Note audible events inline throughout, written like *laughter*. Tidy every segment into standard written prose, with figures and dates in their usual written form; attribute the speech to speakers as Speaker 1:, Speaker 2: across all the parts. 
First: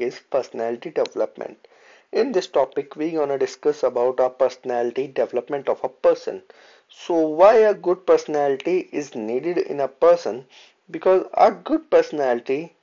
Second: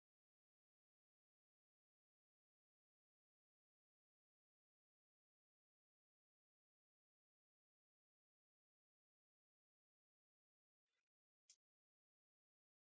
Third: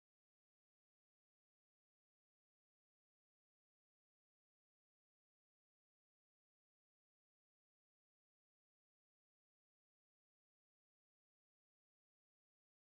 Speaker 1: is personality development. In this topic, we gonna discuss about our personality development of a person. So, why a good personality is needed in a person? Because a good personality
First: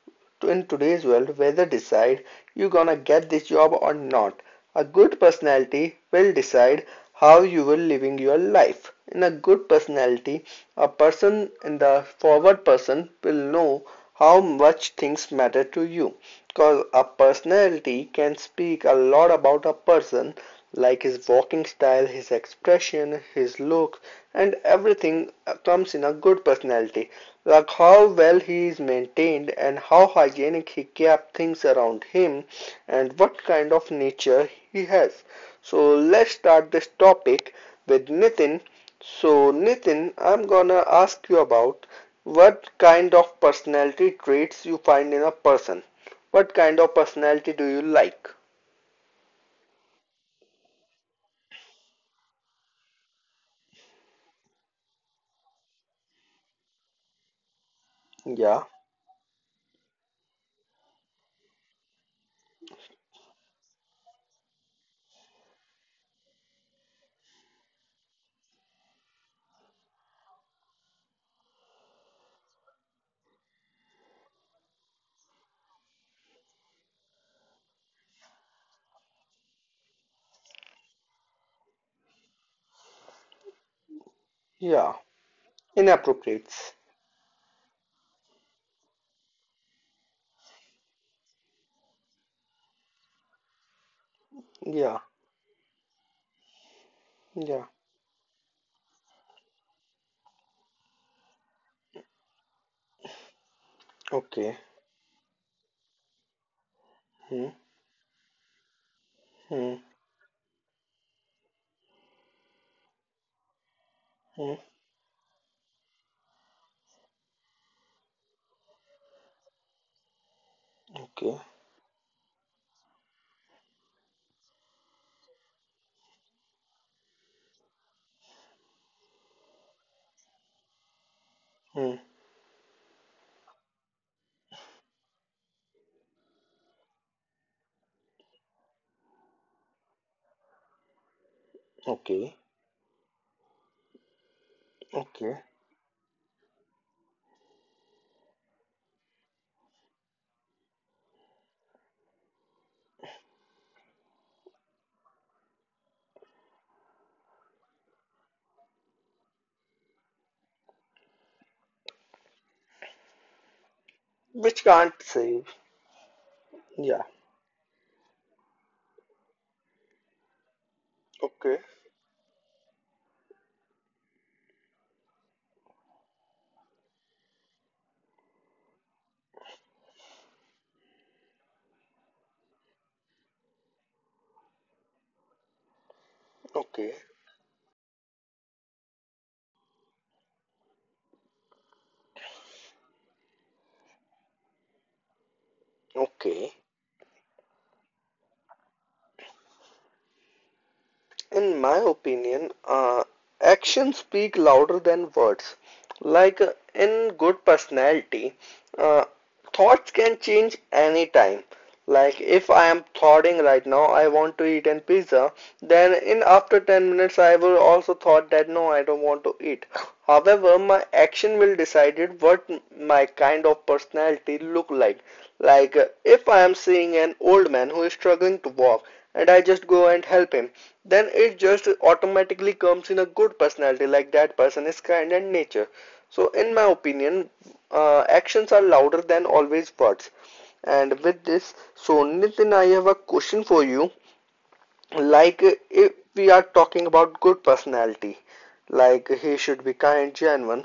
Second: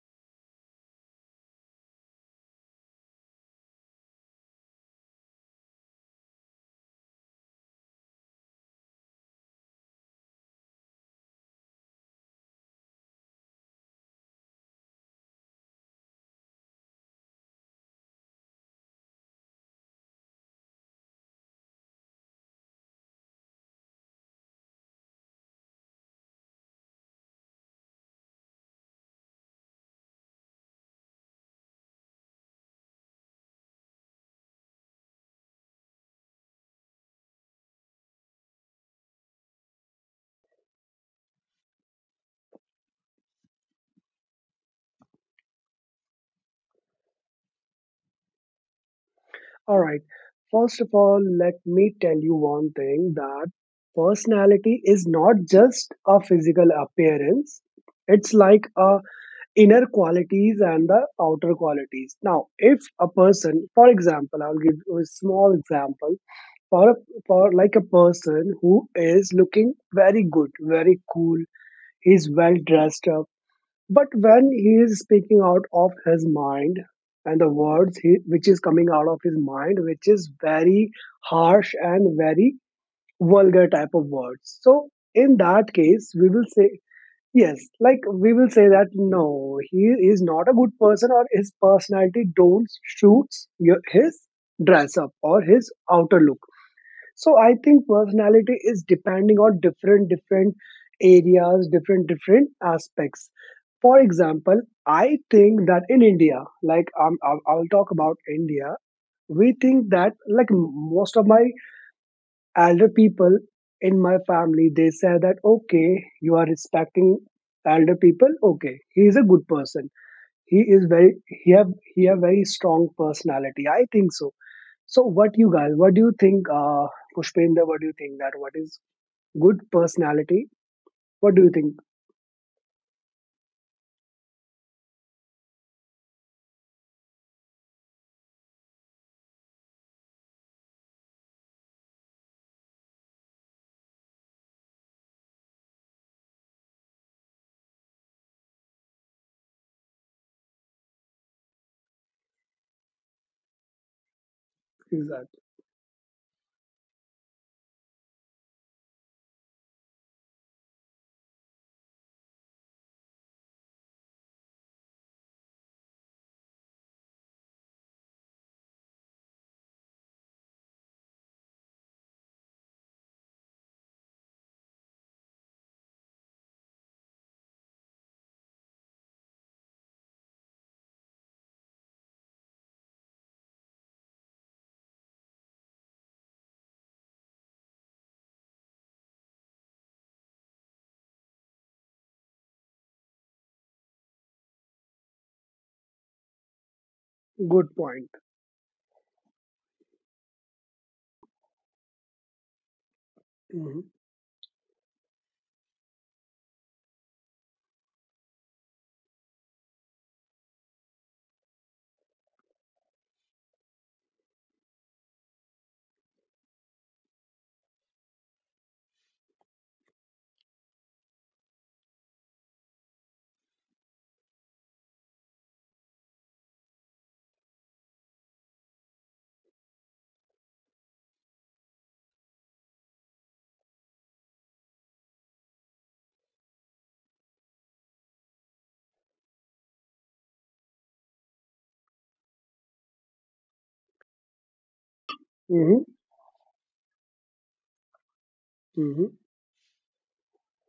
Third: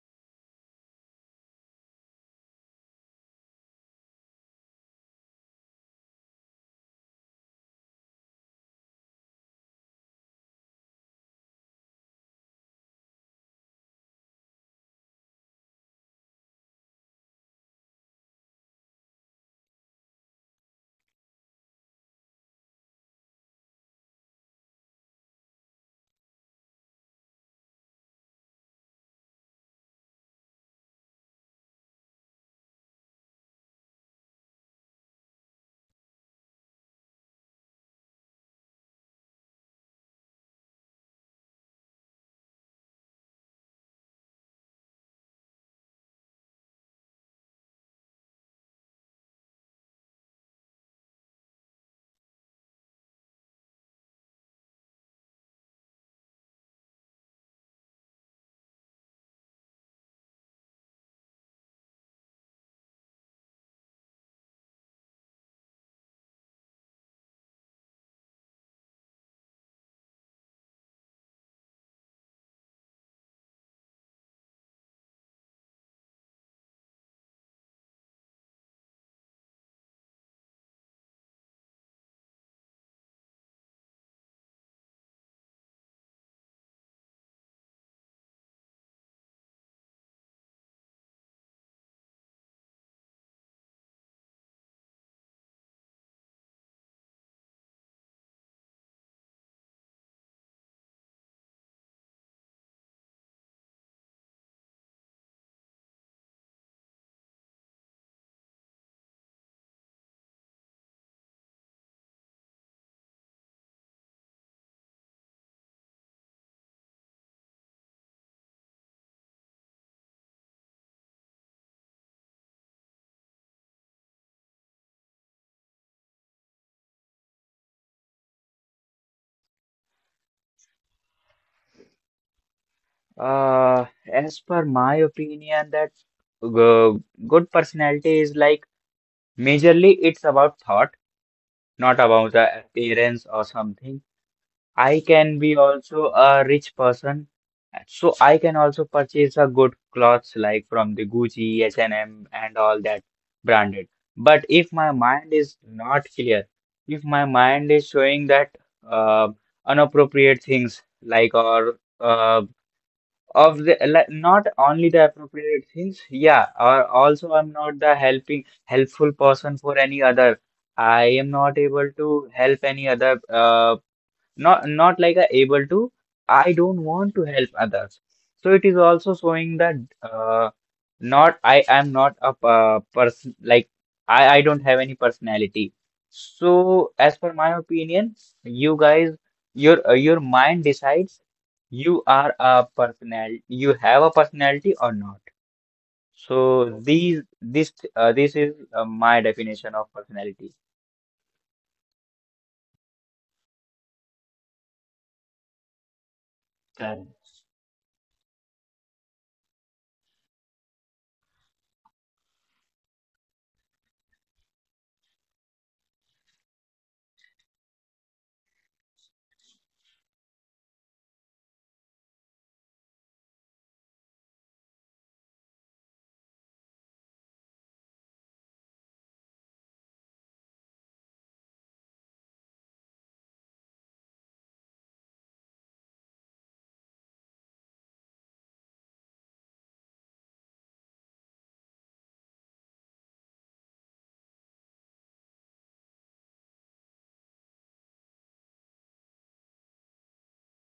Speaker 1: in today's world whether decide you gonna get this job or not. A good personality will decide how you will living your life. In a good personality, a person in the forward person will know how much things matter to you. Cause a personality can speak a lot about a person like his walking style, his expression, his look, and everything comes in a good personality. Like how well he is maintained, and how hygienic he kept things around him, and what kind of nature he has. So let's start this topic with Nitin. So Nitin, I'm gonna ask you about what kind of personality traits you find in a person. What kind of personality do you like?
Speaker 2: All right. First of all, let me tell you one thing that personality is not just a physical appearance. It's
Speaker 1: Yeah,
Speaker 2: like a inner qualities and the outer qualities. Now, if a person, for example, I'll give you a small example for a, for like a person who is looking very good, very cool, he's well dressed up, but when he is speaking out of his mind and the words which is coming out of his mind, which is very harsh and very vulgar type of words. So
Speaker 1: yeah.
Speaker 2: in that case, we will
Speaker 1: Inappropriates.
Speaker 2: say, yes, like we will say that no, he is not a good person or his personality don't suits his dress
Speaker 1: Yeah,
Speaker 2: up or his outer look. So I
Speaker 1: yeah.
Speaker 2: think personality is depending on different different areas, different different aspects. For
Speaker 1: Okay.
Speaker 2: example, I think that in India, I'll,
Speaker 1: Hmm,
Speaker 2: I'll talk about India. We
Speaker 1: hmm,
Speaker 2: think that like most of my elder people in my
Speaker 1: hmm.
Speaker 2: family, they say that, okay, you are respecting elder people. Okay, he is a good person. He is very
Speaker 1: Okay.
Speaker 2: he have very strong personality. I think what do you think, Pushpender? What do you think that what is good personality? What do you think
Speaker 1: Hmm.
Speaker 3: Uh, as per my opinion, that g- good personality is like majorly it's about thought, not about
Speaker 1: Okay.
Speaker 3: the appearance or something. I can
Speaker 1: Okay.
Speaker 3: be also a rich person, so I can also purchase a good clothes like from the Gucci, H&M, and M, and all that branded. But if my
Speaker 2: is that
Speaker 3: mind is not clear, if my mind is showing that uh, inappropriate things like, or of the, like, not
Speaker 1: Which
Speaker 3: only
Speaker 1: can't
Speaker 3: the
Speaker 1: save.
Speaker 3: appropriate things, yeah, or
Speaker 1: Yeah.
Speaker 3: also I'm not the helping helpful person for any other. I am not
Speaker 1: Okay,
Speaker 3: able to help any other, not like a, able to. I don't want to help others, so it is also showing that, uh, not, I am not a, person, like I don't have any personality. So
Speaker 1: okay,
Speaker 3: as per my opinion, you guys, your mind decides you are a personality, you have a personality or not. So
Speaker 1: okay.
Speaker 3: these this
Speaker 2: good
Speaker 3: uh,
Speaker 2: point?
Speaker 3: this is my definition of personality.
Speaker 1: In my opinion,
Speaker 2: Mm-hmm.
Speaker 1: actions speak louder than words. Like
Speaker 3: Correct.
Speaker 1: in good personality, uh, thoughts can change anytime. Like if I am thoughting right now, I want to eat an pizza, then in after 10 minutes I will also thought that no, I don't want to eat. However, my action will decided what my kind of personality look like. Like if I am seeing an old man who is struggling to walk and I just go and help him, then it just automatically comes in a good personality, like that person is kind and nature. So in my opinion, actions are louder than always words. And with this, so Nitin, I have a question for you. Like
Speaker 2: Mm-hmm.
Speaker 1: if we are talking about good personality, like
Speaker 2: Mm-hmm.
Speaker 1: he should be kind, genuine.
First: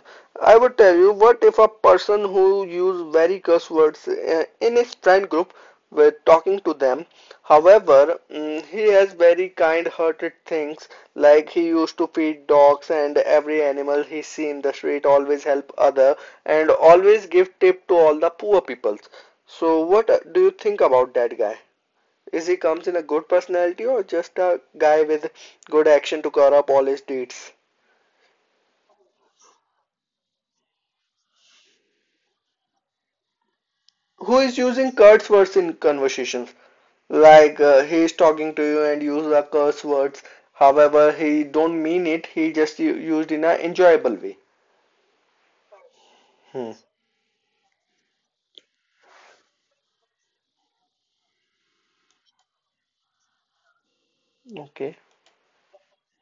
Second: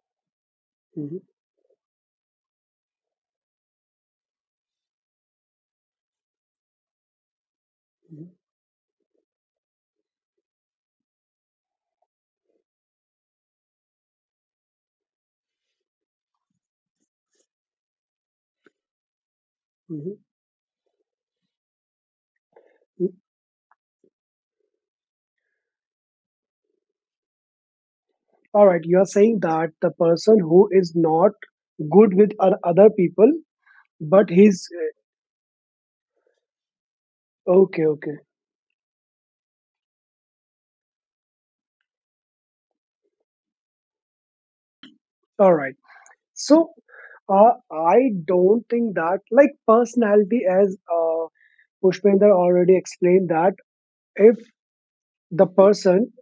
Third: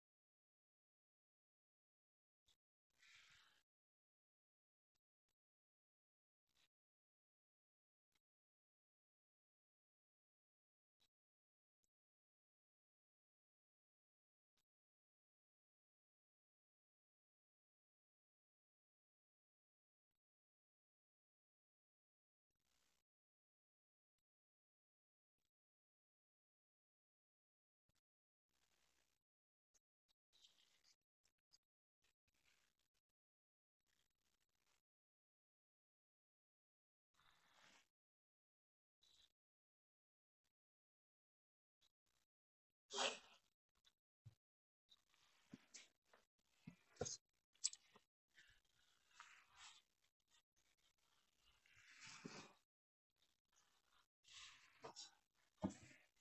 Speaker 1: I would tell you,
Speaker 2: Mm-hmm.
Speaker 1: what if a person who use very curse words in his friend group were talking to them, however
Speaker 2: Mm-hmm.
Speaker 1: he has very kind hearted things, like he used to feed dogs and every animal he see in the street, always help other, and always give tip to all the poor peoples. So what
Speaker 2: Mm-hmm.
Speaker 1: do you think about that guy? Is he comes in a
Speaker 2: Mm.
Speaker 1: good personality or just a guy with good action to cover up all his deeds?
Speaker 2: All right, you are saying that the person who is not good with other people, but
Speaker 1: Who is
Speaker 2: he's
Speaker 1: using curse words in conversations? Like
Speaker 2: okay,
Speaker 1: he is
Speaker 2: okay.
Speaker 1: talking to you and use the curse words. However, he don't mean it. He just used in a enjoyable way.
Speaker 2: All right.
Speaker 1: Hmm.
Speaker 2: So, I don't think that like personality as, Pushpender already explained, that if
Speaker 1: Okay.
Speaker 2: the person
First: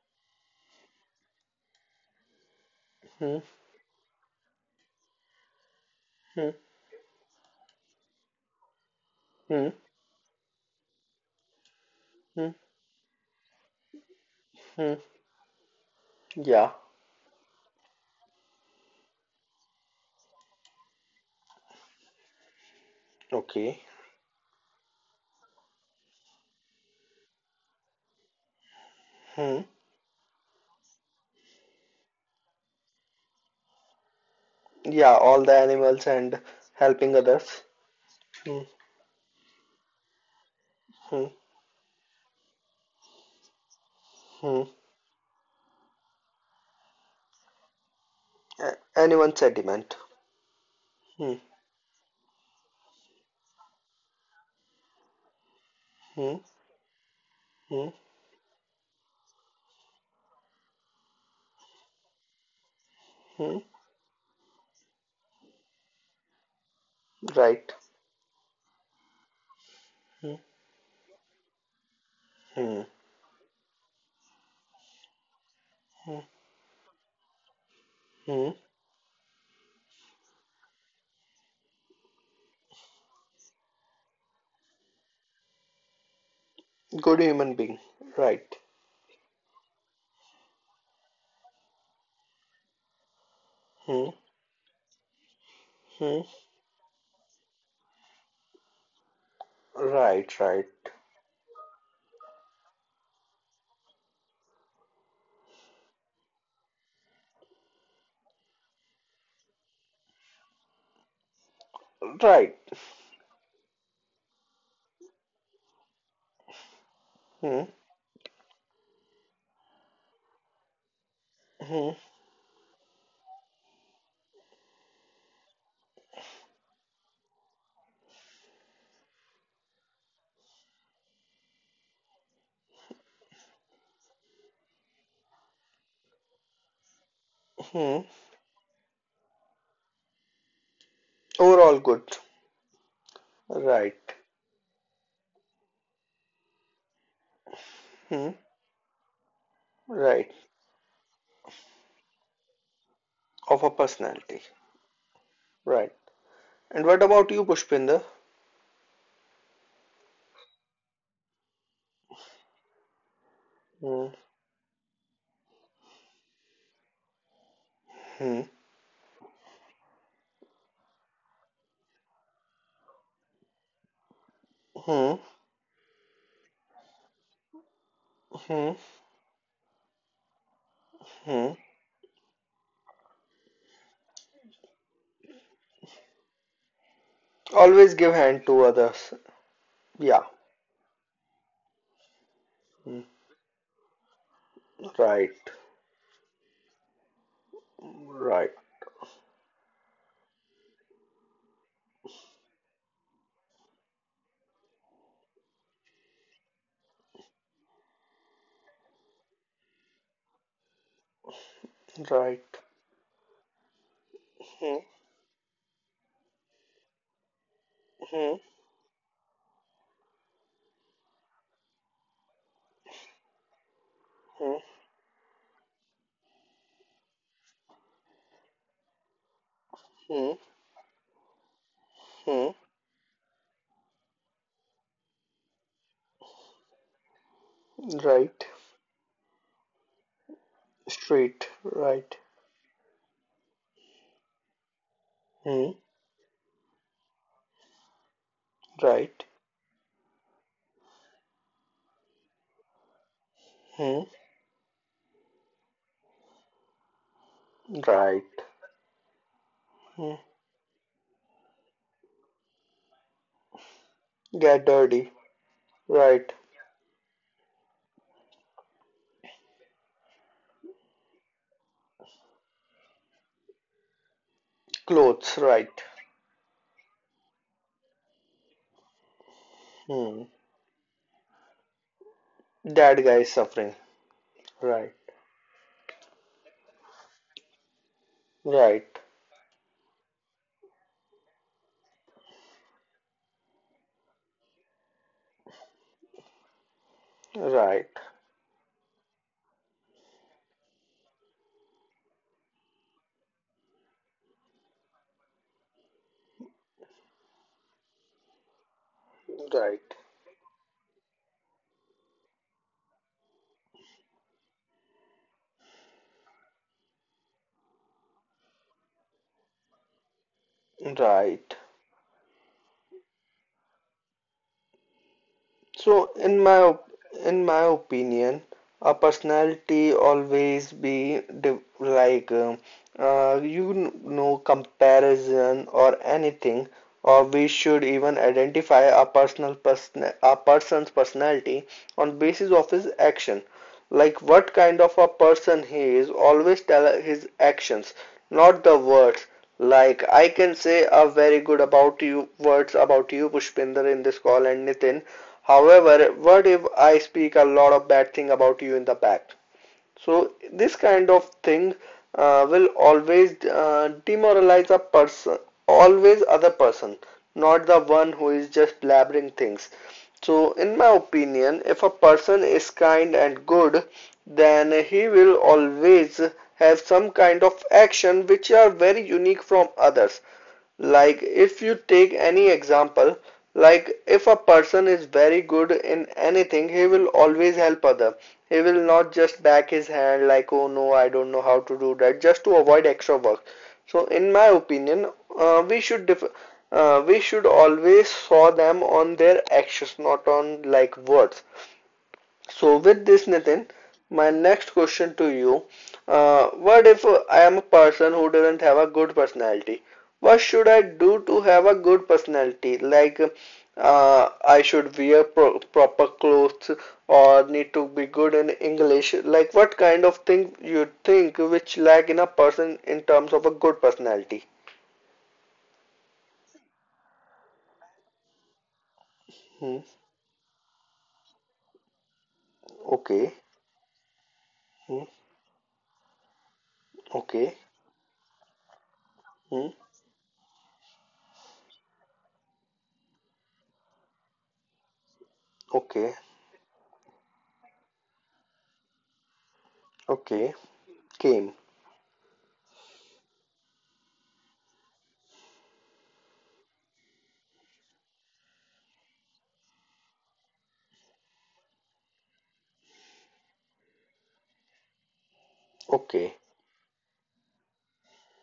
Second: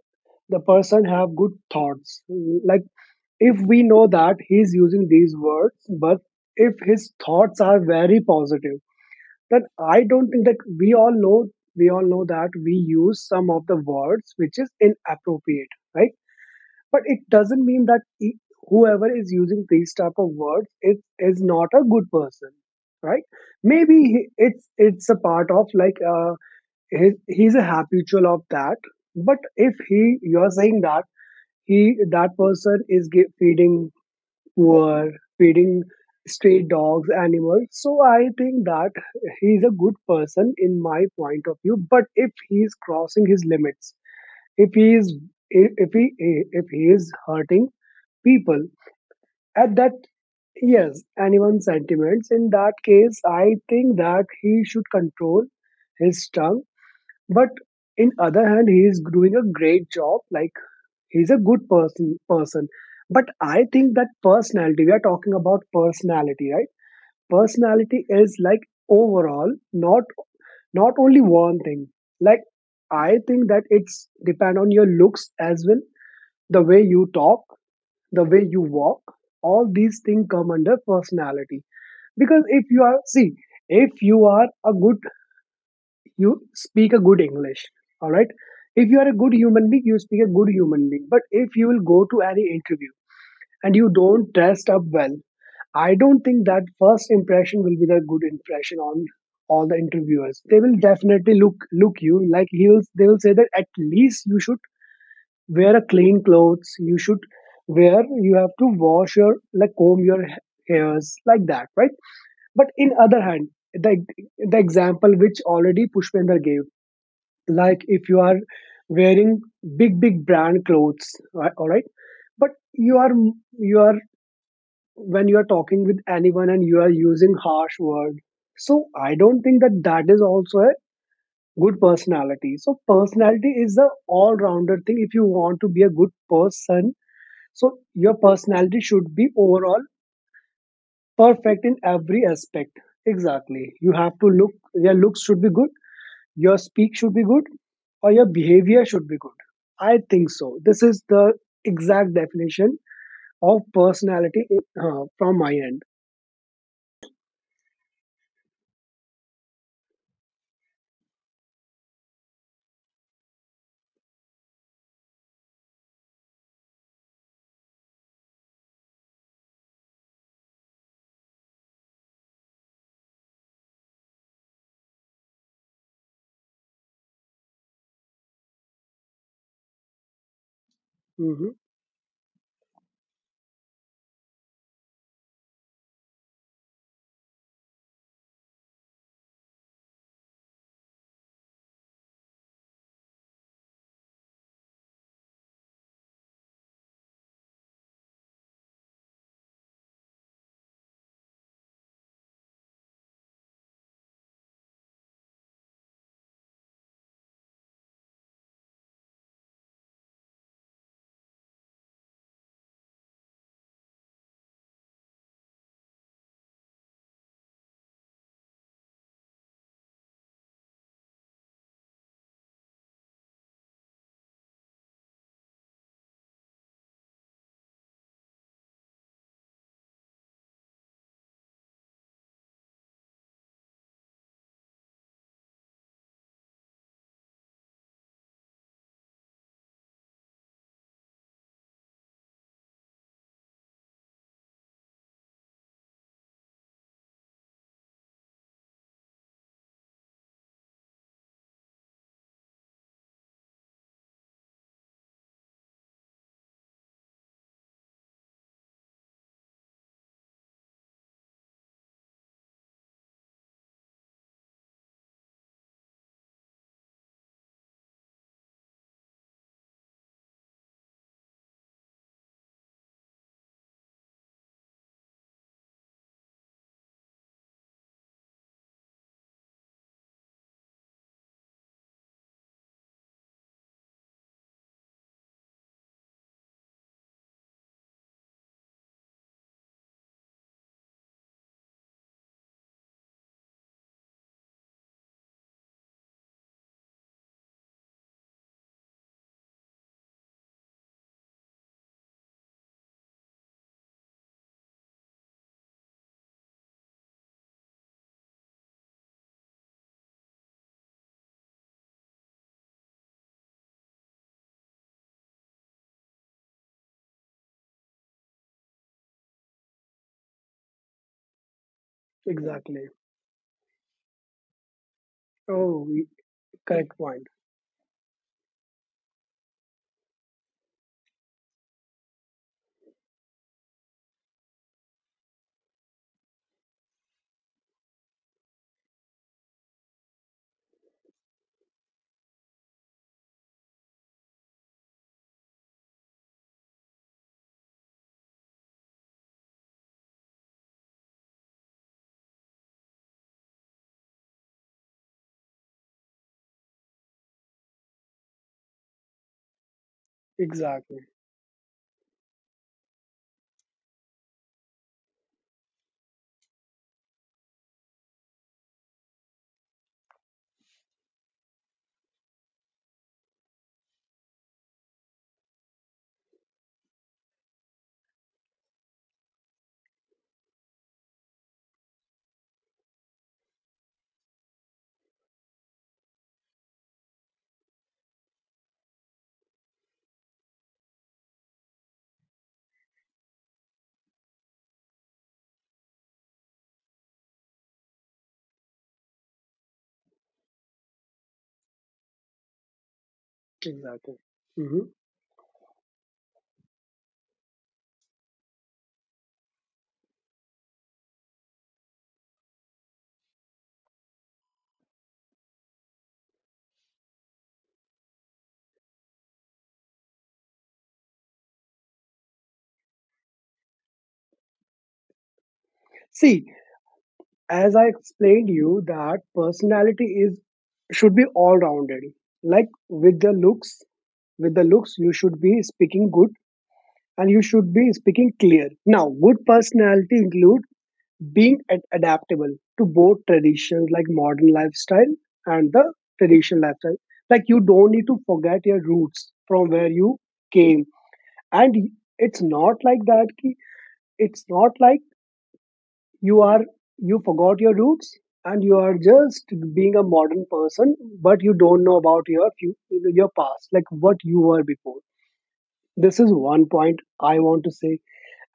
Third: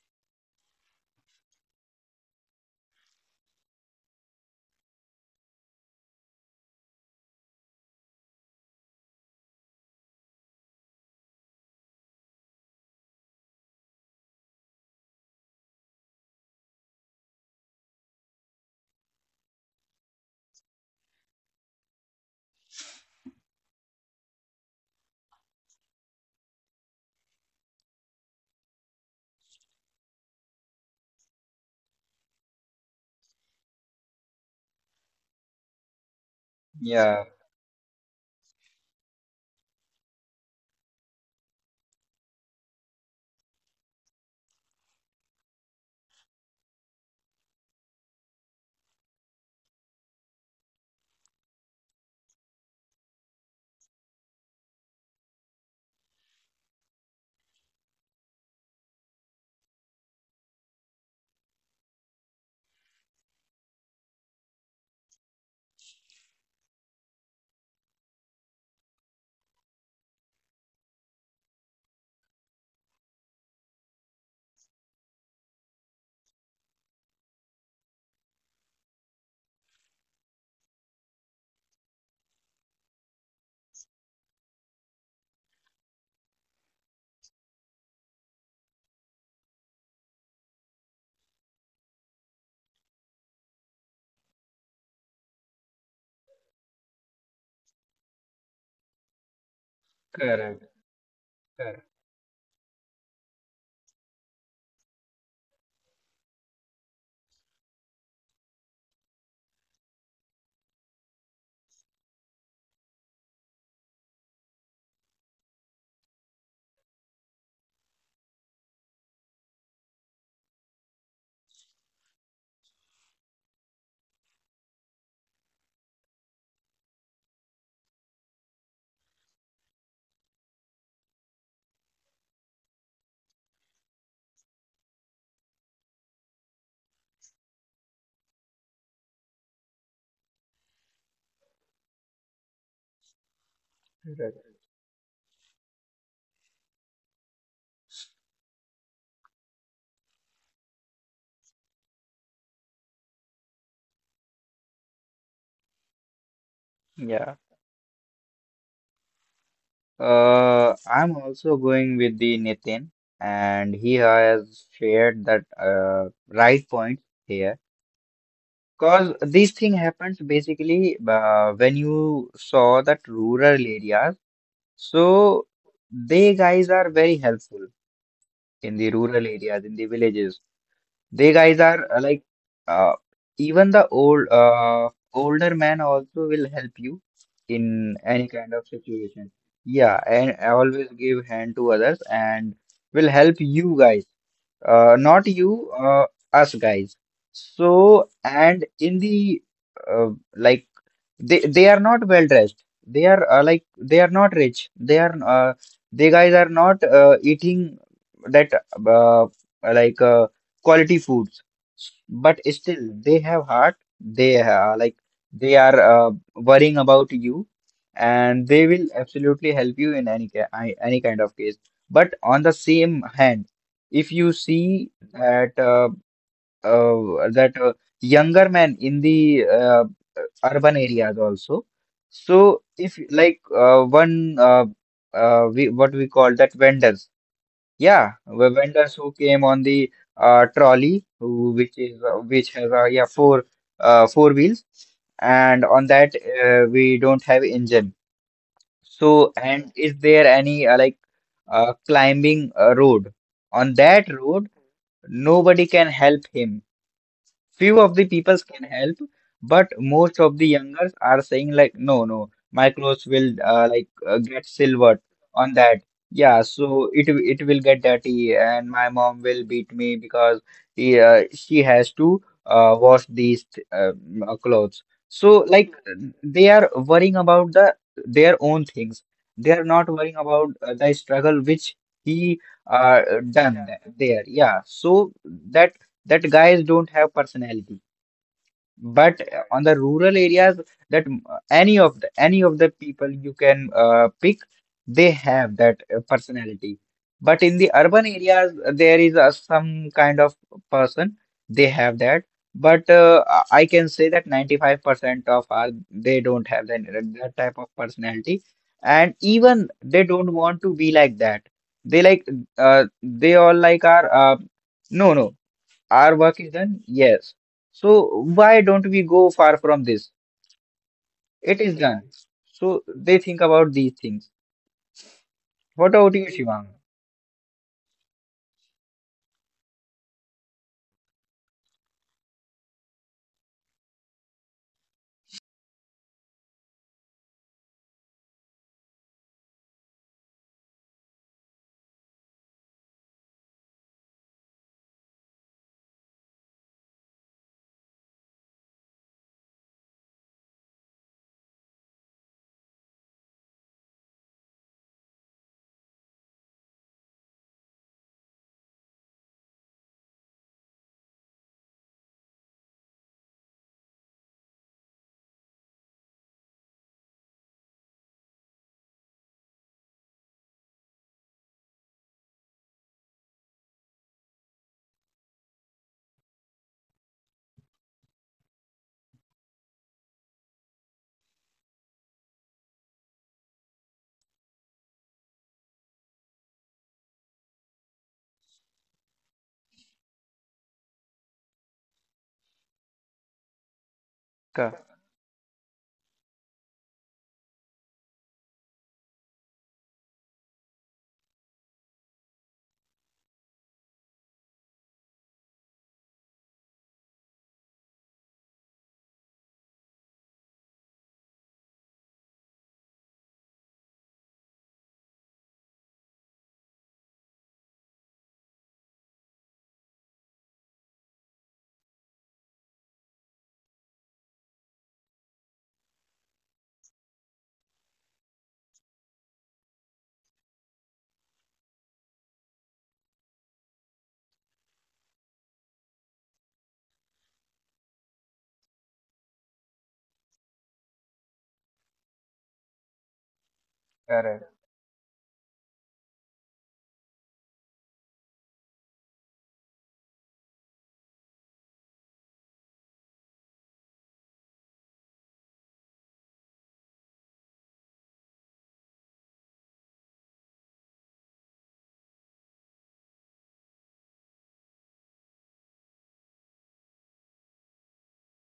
Speaker 2: the person have good thoughts, like
Speaker 1: Hmm.
Speaker 2: if we know that he's using these words but
Speaker 1: Hmm.
Speaker 2: if his thoughts are very positive, then
Speaker 1: Hmm.
Speaker 2: I don't think that— we all know that
Speaker 1: Hmm.
Speaker 2: we use some of the words which is
Speaker 1: Hmm.
Speaker 2: inappropriate, right?
Speaker 1: Yeah.
Speaker 2: But it doesn't mean that whoever is using these type of words it is not a good person, right?
Speaker 1: Okay.
Speaker 2: Maybe it's a part of, like, he, he's a habitual of that. But
Speaker 1: Hmm.
Speaker 2: if he you are saying that he that person is poor
Speaker 1: Yeah. All the
Speaker 2: feeding
Speaker 1: animals and
Speaker 2: stray dogs
Speaker 1: helping
Speaker 3: Yeah,
Speaker 1: others.
Speaker 2: animals, so I
Speaker 1: Hmm.
Speaker 2: think that he's a good person in my
Speaker 1: Hmm.
Speaker 2: point of view. But if he's crossing his limits,
Speaker 1: Hmm.
Speaker 2: if he is if he if he is hurting people
Speaker 1: Anyone's
Speaker 2: at that
Speaker 1: sentiment.
Speaker 2: yes,
Speaker 1: Hmm.
Speaker 2: anyone's sentiments, in that case I think that he should control his
Speaker 1: Hmm.
Speaker 2: tongue. But
Speaker 1: Hmm.
Speaker 2: in other hand, he is doing a great job. Like, he's a good person. But
Speaker 1: Hmm.
Speaker 2: I think that personality, we are talking about personality, right?
Speaker 1: Right.
Speaker 2: Personality is like overall, not
Speaker 1: Hmm,
Speaker 2: not only one thing. Like,
Speaker 1: hmm,
Speaker 2: I think that it's depend on your looks as well,
Speaker 1: hmm,
Speaker 2: the way you talk, the way
Speaker 1: hmm.
Speaker 2: you walk. All these things come under personality. Because if you are see, if you are a good you speak a good
Speaker 1: Good human
Speaker 2: English,
Speaker 1: being.
Speaker 2: all right?
Speaker 1: Right.
Speaker 2: If you are a good human being, you speak a good human being. But if you will go to any interview and you
Speaker 1: Hmm,
Speaker 2: don't dress up well, I don't
Speaker 1: hmm.
Speaker 2: think that first impression will be the good impression on all the interviewers.
Speaker 1: Right,
Speaker 2: They
Speaker 3: correct,
Speaker 1: right.
Speaker 2: will definitely look
Speaker 3: correct,
Speaker 2: look you, like he will. They will say that at least you should wear a clean clothes. You should wear. You have to wash your, like, comb your hairs, like that, right?
Speaker 1: Right.
Speaker 2: But in other hand, the the example which already Pushpender gave,
Speaker 1: Hmm,
Speaker 2: like if you are wearing big big brand clothes, right, all right,
Speaker 1: hmm,
Speaker 2: but you are you are when you are talking with anyone and you are using harsh word. So I don't think that that is also a good personality. So personality is the all rounder thing. If you want to be a good person, so
Speaker 1: hmm.
Speaker 2: your personality should be overall perfect in
Speaker 1: Overall good.
Speaker 2: every aspect. Exactly,
Speaker 1: Right.
Speaker 3: correct.
Speaker 2: your looks should be good, your speak should be good, or your
Speaker 1: Hmm,
Speaker 2: behavior should be good. I think
Speaker 1: right.
Speaker 2: so, this is the exact definition of
Speaker 1: Of a
Speaker 2: personality,
Speaker 1: personality.
Speaker 2: from my end.
Speaker 1: Right. And what
Speaker 3: Yeah.
Speaker 1: about you, Pushpinda?
Speaker 3: I'm also going with the Nitin, and he
Speaker 1: Hmm,
Speaker 3: has shared that right point here.
Speaker 1: hmm,
Speaker 3: Because this thing happens basically when you saw that rural areas.
Speaker 1: hmm,
Speaker 3: So they guys are very helpful
Speaker 1: hmm,
Speaker 3: in the rural areas, in the villages. They
Speaker 2: Mm-hmm.
Speaker 1: hmm.
Speaker 3: guys are, like, uh, even the older man also will help you in
Speaker 1: Always give
Speaker 3: any
Speaker 1: hand
Speaker 3: kind of
Speaker 1: to others.
Speaker 3: situation. Yeah,
Speaker 1: Yeah.
Speaker 3: and always give hand to others, and
Speaker 1: Hmm,
Speaker 3: will help you guys, not
Speaker 1: right.
Speaker 3: you, us guys. So,
Speaker 1: Right.
Speaker 3: and in the, uh, like, they are not well dressed, they are, like, they are not rich, they are they guys are not eating that, uh, like, quality foods, but
Speaker 1: Right.
Speaker 3: still they have heart, they,
Speaker 1: Hmm,
Speaker 3: like, they are, worrying about you,
Speaker 1: hmm,
Speaker 3: and they will absolutely help you in any any kind of case. But on the same hand, if you
Speaker 1: hmm,
Speaker 3: see that, that, younger man in the, uh,
Speaker 1: hmm,
Speaker 3: urban areas also.
Speaker 1: hmm.
Speaker 3: So, if you- like, one, uh, we what we call that, vendors, yeah, the
Speaker 1: Right.
Speaker 3: vendors who came on the, trolley, who,
Speaker 1: Straight.
Speaker 3: which is,
Speaker 1: Right.
Speaker 3: which has, yeah, four wheels, and
Speaker 1: Hmm,
Speaker 3: on that, we don't have engine.
Speaker 1: right,
Speaker 3: So, and is there any, like, climbing, road? On
Speaker 1: hmm,
Speaker 3: that road, nobody can help him. Few of the
Speaker 1: right,
Speaker 3: people can help, but most
Speaker 1: hmm,
Speaker 3: of the youngers are saying like, no, no, my clothes will, like, get
Speaker 1: get
Speaker 3: silvered
Speaker 1: dirty,
Speaker 3: on that.
Speaker 1: right,
Speaker 3: Yeah, so it will get dirty, and my mom will beat me because she has to, wash these clothes. So,
Speaker 1: clothes,
Speaker 3: like
Speaker 1: right,
Speaker 3: they are worrying about their own things. They are not worrying
Speaker 1: hmm,
Speaker 3: about, the struggle which he, uh,
Speaker 1: that guy is
Speaker 3: done
Speaker 1: suffering,
Speaker 3: there. Yeah,
Speaker 1: right,
Speaker 3: so that that guys don't have personality.
Speaker 1: right,
Speaker 3: But on the rural areas, that, any of the people you can, pick, they have that, personality. But in the
Speaker 1: right,
Speaker 3: urban areas, there is, some kind of person, they have that. But I can say that 95% of our, they don't have that, that type of personality, and even
Speaker 1: right,
Speaker 3: they don't want to be like that. They like, they all like are, no, no, our work is done? Yes. So why don't we go far from this? It
Speaker 1: right.
Speaker 3: is done. So
Speaker 2: Exactly.
Speaker 3: they think about these things.
Speaker 2: Oh,
Speaker 3: What
Speaker 1: So
Speaker 3: about you, Shivanka?
Speaker 2: correct point.
Speaker 1: in my opinion, a personality always be like know comparison or anything, or we should even identify a person's personality on basis of his action. Like what kind of a person he is, always tell his actions, not the words. Like I can say a very good about you words about you, Pushpinder, in this call and Nitin. However, what if I speak a lot of bad thing about you in the back? So this
Speaker 2: Exactly.
Speaker 1: kind of thing will always demoralize a person, always other person, not the one who is just blabbering things. So in my opinion, if a person is kind and good, then he will always have some kind of action which are very unique from others. Like if you take any example, like if a person is very good in anything, he will always help other. He will not just back his hand like, oh no, I don't know how to do that, just to avoid extra work. So, in my opinion, we should def we should always saw them on their actions, not on like words. So with this, Nitin,
Speaker 2: Exactly.
Speaker 1: my next
Speaker 2: Mm-hmm.
Speaker 1: question to you: what if I am a person who doesn't have a good personality? What should I do to have a good personality? Like, I should wear proper clothes or need to be good in English. Like, what kind of thing you think which lack in a person in terms of a good personality?
Speaker 2: See, as I explained you that
Speaker 1: Hmm.
Speaker 2: personality is should be all rounded. Like, with the
Speaker 1: Okay.
Speaker 2: looks, you
Speaker 1: Hmm.
Speaker 2: should be speaking good and you
Speaker 1: Okay.
Speaker 2: should be speaking clear. Now, good
Speaker 1: Hmm.
Speaker 2: personality include being adaptable to both traditions, like modern
Speaker 3: Correct.
Speaker 2: lifestyle and the
Speaker 1: Okay.
Speaker 2: traditional lifestyle, like you don't need to forget your roots from where you
Speaker 1: Okay.
Speaker 2: came.
Speaker 1: Came.
Speaker 2: And it's not like that ki, it's not like— you are you forgot your roots and you are just being a modern person but you don't know about your your past, like what you were before. This is
Speaker 1: Okay.
Speaker 2: one point I want to say.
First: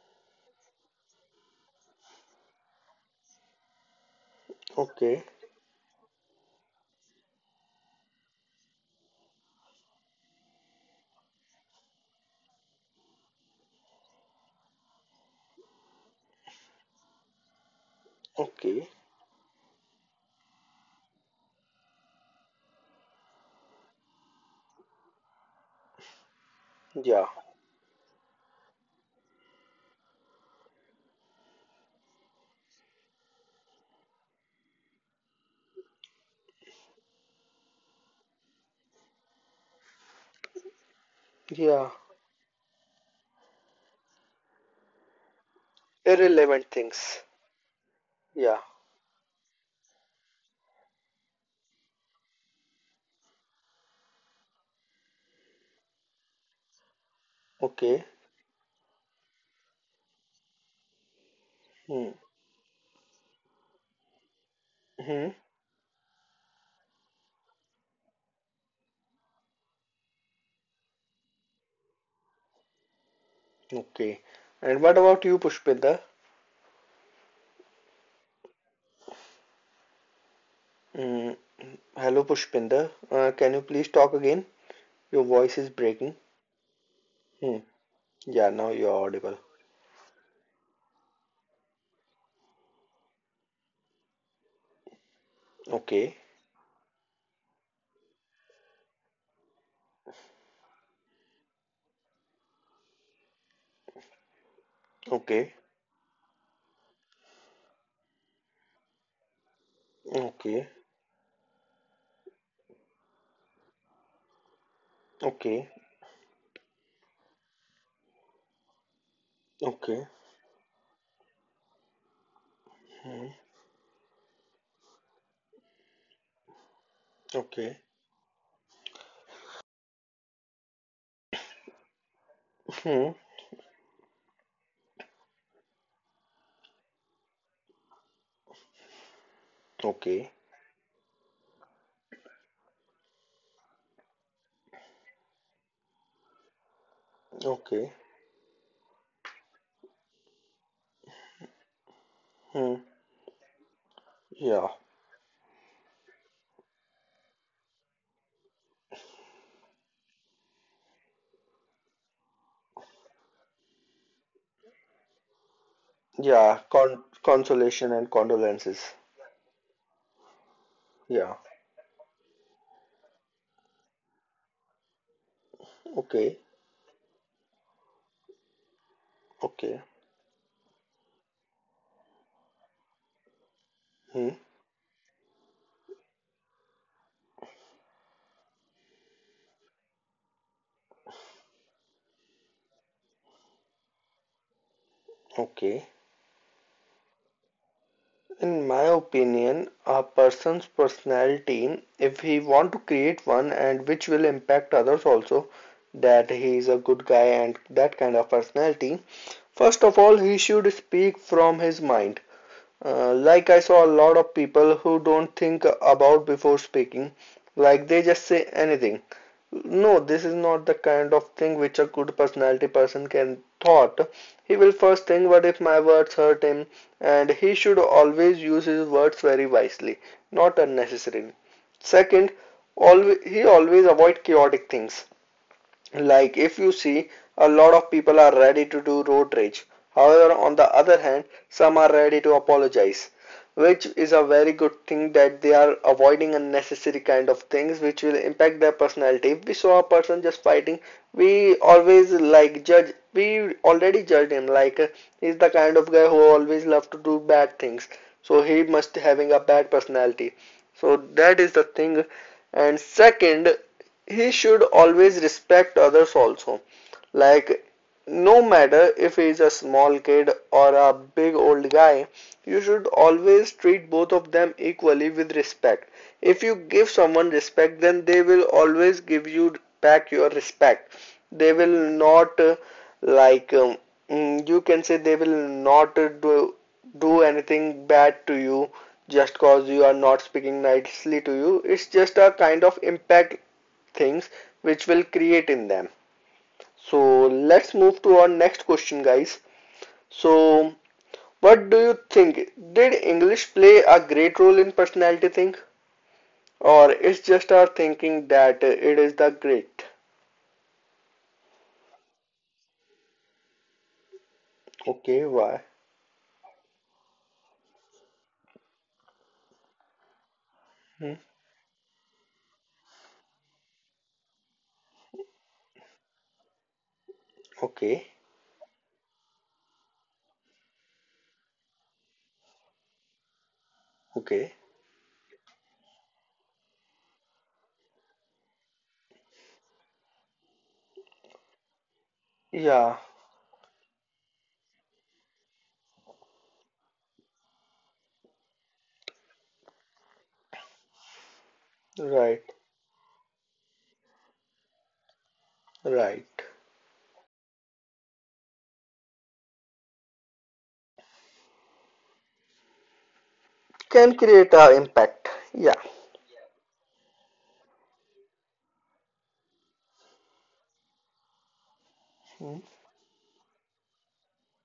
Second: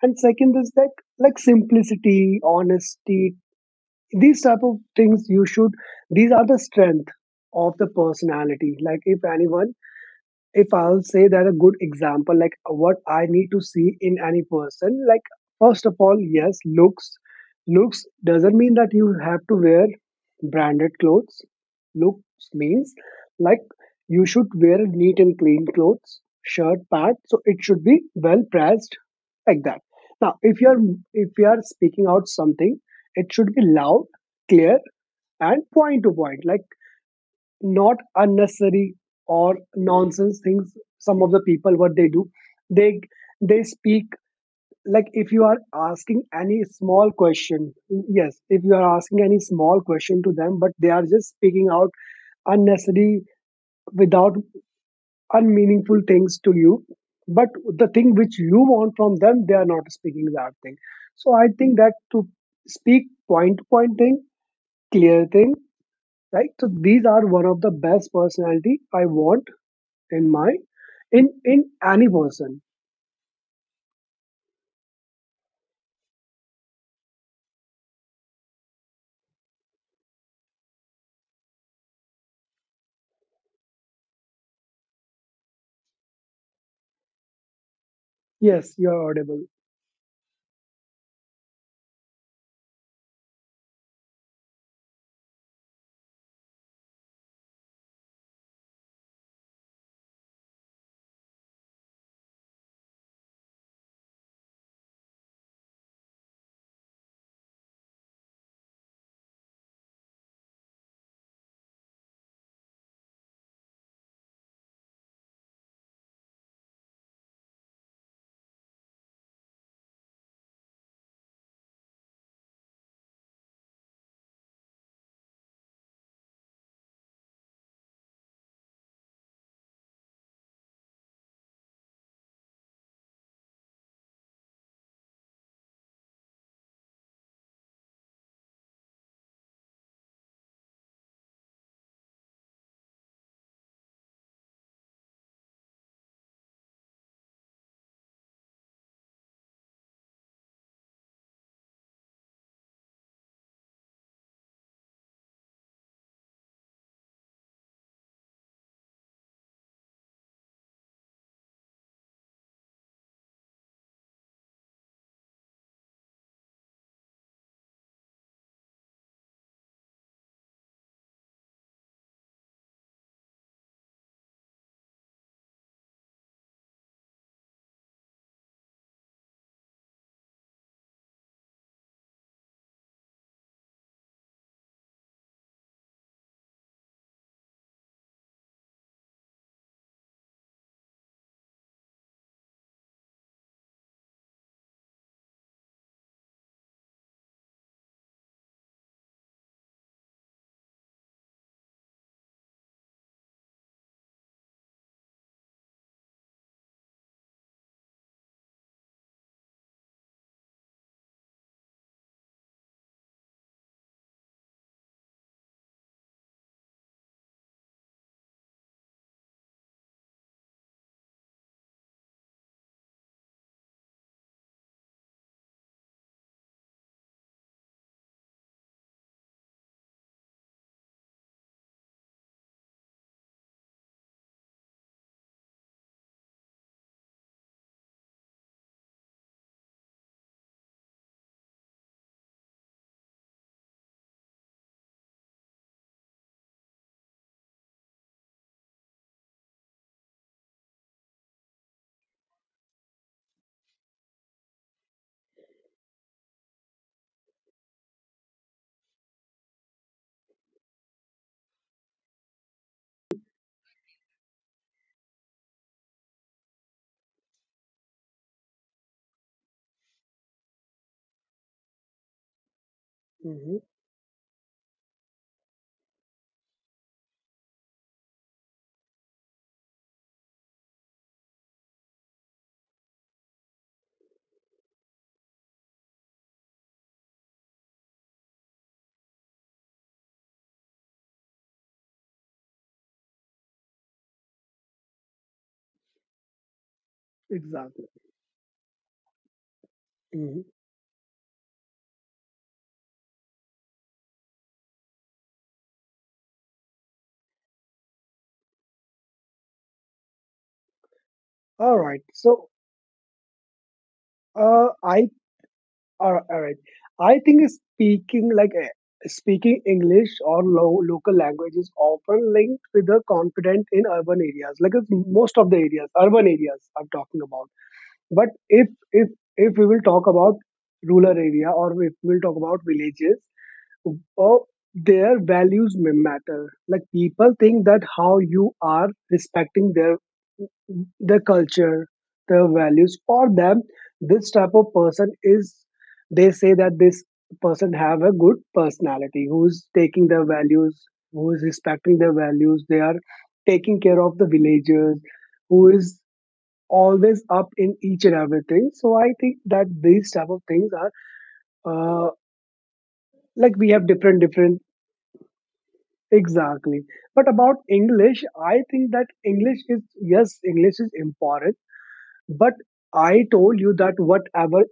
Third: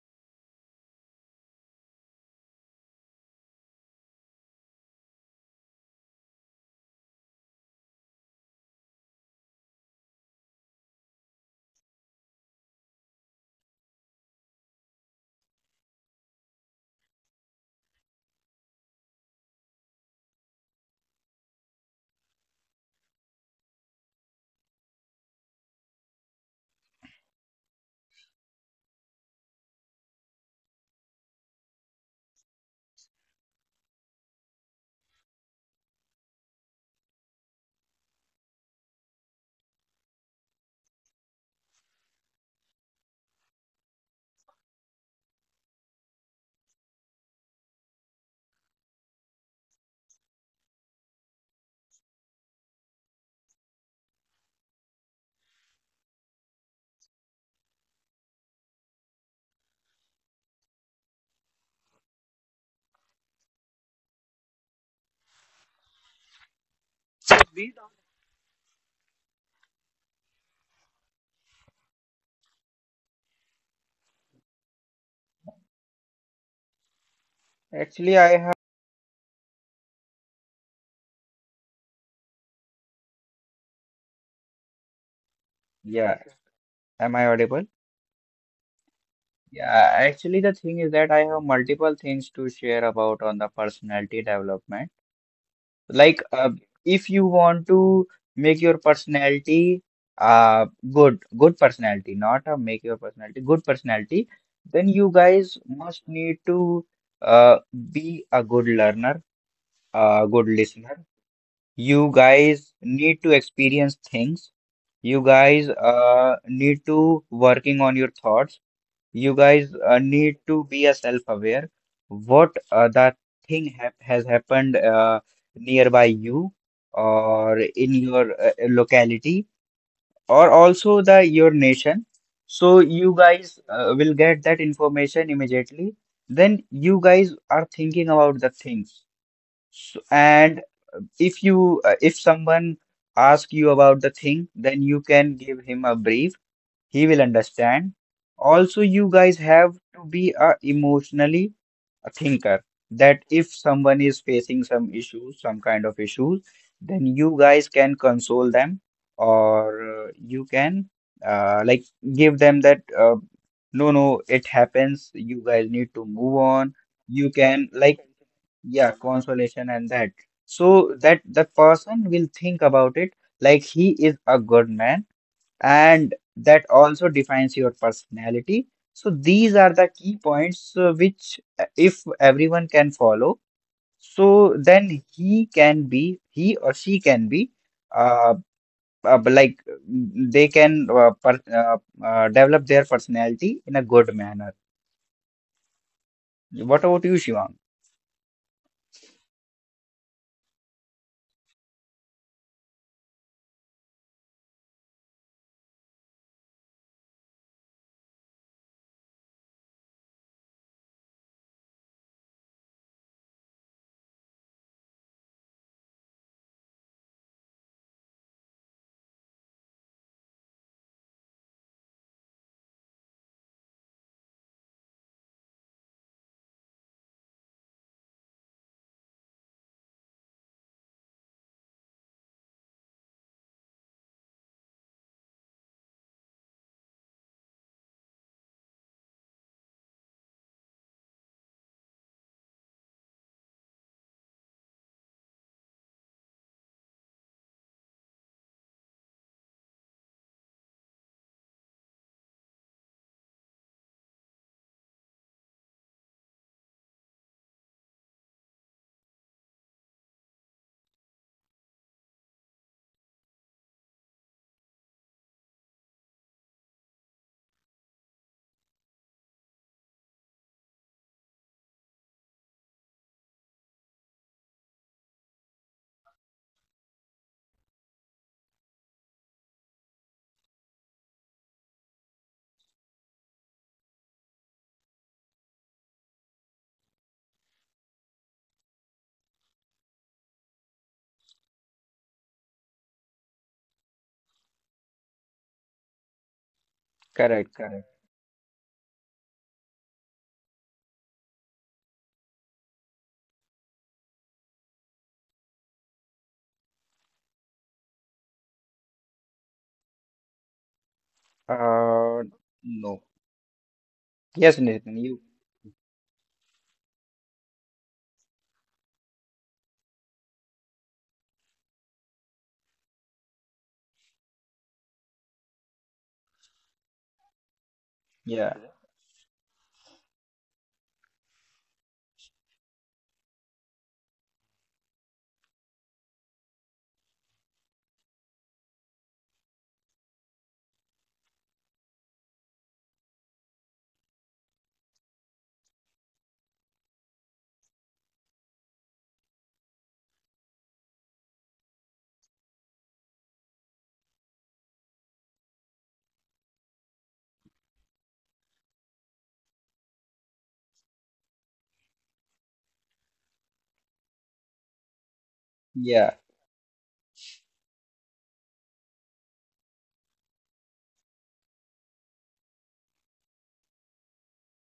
Speaker 2: And second is that, like, simplicity, honesty, these type of
Speaker 1: Okay.
Speaker 2: things— you should these are the strength of the personality. Like, if I'll say that a good example, like what I need to see in any person, like first of all, yes, looks. Looks doesn't mean
Speaker 1: Okay.
Speaker 2: that you have to wear branded clothes. Looks means, like, you should wear neat and clean clothes, shirt, pants.
Speaker 1: Yeah.
Speaker 2: So it should be well pressed, like that. Now, if you're if you are speaking out something, it should be loud, clear, and point to point. Like, not unnecessary or nonsense things. Some of the people,
Speaker 1: Yeah.
Speaker 2: what they do, they they speak, like if you are asking any
Speaker 1: Irrelevant
Speaker 2: small
Speaker 1: things.
Speaker 2: question, yes,
Speaker 1: Yeah.
Speaker 2: if you are asking any small question to them, but they are just speaking out unnecessary, without unmeaningful things to you, but the
Speaker 1: Okay.
Speaker 2: thing which you want from them they are not speaking that thing. So I think that to speak point to point thing, clear
Speaker 1: Mm-hmm.
Speaker 2: thing, right? So these are one of the best personality I want in my in any person.
Speaker 1: Okay. And what about you, Pushpinder?
Speaker 3: Actually, I have.
Speaker 1: Mm. Hello, Pushpinder. Can you please talk again? Your voice is breaking.
Speaker 3: Yeah. Am I audible?
Speaker 1: Hmm. Yeah, now
Speaker 2: Yes,
Speaker 1: you're
Speaker 2: you're
Speaker 1: audible.
Speaker 2: audible.
Speaker 3: Yeah. Actually, the thing is that I have multiple things to share about on the personality development.
Speaker 1: Okay.
Speaker 3: Like, if you want to make your personality, uh good, good personality, not, make your personality good personality, then you guys
Speaker 1: Okay.
Speaker 3: must need to, uh be a good learner, a good
Speaker 1: Okay.
Speaker 3: listener. You guys need to experience things. You guys
Speaker 1: Okay.
Speaker 3: need to working on your thoughts. You guys,
Speaker 1: Okay.
Speaker 3: need to be a self-aware, what, that
Speaker 1: Hmm.
Speaker 3: thing hap has happened, nearby you, or
Speaker 1: Okay.
Speaker 3: in your, locality, or also the your nation. So you
Speaker 1: Hmm.
Speaker 3: guys, will get that information immediately, then you guys are thinking about the things. So,
Speaker 1: Okay.
Speaker 3: and if someone ask you about the thing, then you can give him a brief, he will understand.
Speaker 1: Okay.
Speaker 3: Also, you guys have to be a emotionally a thinker,
Speaker 1: Hmm.
Speaker 3: that if someone is facing
Speaker 1: Yeah.
Speaker 3: some issues, some kind of issues, then you guys can console them, or, you can, like, give them that, no, no, it happens. You guys need to move
Speaker 1: Yeah.
Speaker 3: on. You can,
Speaker 1: Consolation
Speaker 3: like,
Speaker 1: and condolences.
Speaker 3: yeah, consolation, and that. So that
Speaker 1: Yeah.
Speaker 3: the person will think about it, like he is a good man, and
Speaker 1: Okay.
Speaker 3: that also defines your personality. So these are
Speaker 1: Okay.
Speaker 3: the key points, which, if everyone can follow,
Speaker 1: Hmm.
Speaker 3: so then he or she can be, uh, like, they can, develop their personality in a good manner.
Speaker 1: Okay.
Speaker 3: What about you, Shivang?
Speaker 1: In my opinion, a person's personality, if he want to create one and which will impact others also, that he is a good guy and that kind of personality, first of all, he should speak from his mind. Like I saw a lot of people who don't think about before speaking, like they just say anything. No, this is not the kind of thing which a good personality person can thought. He will first think what if my words hurt him and he should always use his words very wisely, not unnecessarily. Second, always, he always avoid chaotic things. Like if you see, a lot of people are ready to do road rage. However, on the other hand, some are ready to apologize, which is a very good thing that they are avoiding unnecessary kind of things which will impact their personality. If we saw a person just fighting, we always like judge. We already judged him like he's the kind of guy who always love to do bad things. So he must having a bad personality. So that is the thing. And second, he should always respect others also, like no matter if he is a small kid or a big old guy, you should
Speaker 2: Hmm.
Speaker 1: always treat both of them equally with respect. If you give someone respect, then they will always give you back your respect. They will not like you can say they will not do anything bad to you, just cause you are not speaking nicely to you. It's just a kind of impact things which will create in them. So
Speaker 3: Correct,
Speaker 1: let's
Speaker 2: Exactly.
Speaker 3: correct.
Speaker 1: move to our next question, guys.
Speaker 2: Mhm.
Speaker 1: So what do you think? Did English play a great role in personality thing, or it's just our thinking that it is the great?
Speaker 2: All right.
Speaker 3: Uh,
Speaker 2: So,
Speaker 3: no. Yes,
Speaker 2: uh,
Speaker 3: Nathan,
Speaker 2: I
Speaker 3: you.
Speaker 1: Okay, why?
Speaker 2: All right, all right. I think— speaking English or local
Speaker 1: Hmm.
Speaker 2: language is often linked with the confident in urban areas. Like, it's most of the areas, urban areas, I'm talking about.
Speaker 1: Okay,
Speaker 2: But
Speaker 3: Yeah,
Speaker 2: if if we will talk about rural area, or if we will talk about villages. Oh,
Speaker 1: okay.
Speaker 2: their values may matter. Like, people think that how you are respecting the culture, the values
Speaker 1: Yeah,
Speaker 2: for them, this type of person— is they say that this person have a good personality, who's taking their values, who is respecting their
Speaker 1: right,
Speaker 2: values, they are taking care of the villagers, who is
Speaker 1: right.
Speaker 2: always up in each and everything. So I think that these type of things are, like, we have different
Speaker 1: Can create
Speaker 2: different—
Speaker 1: a impact. Yeah.
Speaker 3: yeah,
Speaker 2: Exactly. But about English, I think that English is— yes, English is important. But
Speaker 1: Hmm,
Speaker 2: I told you that whatever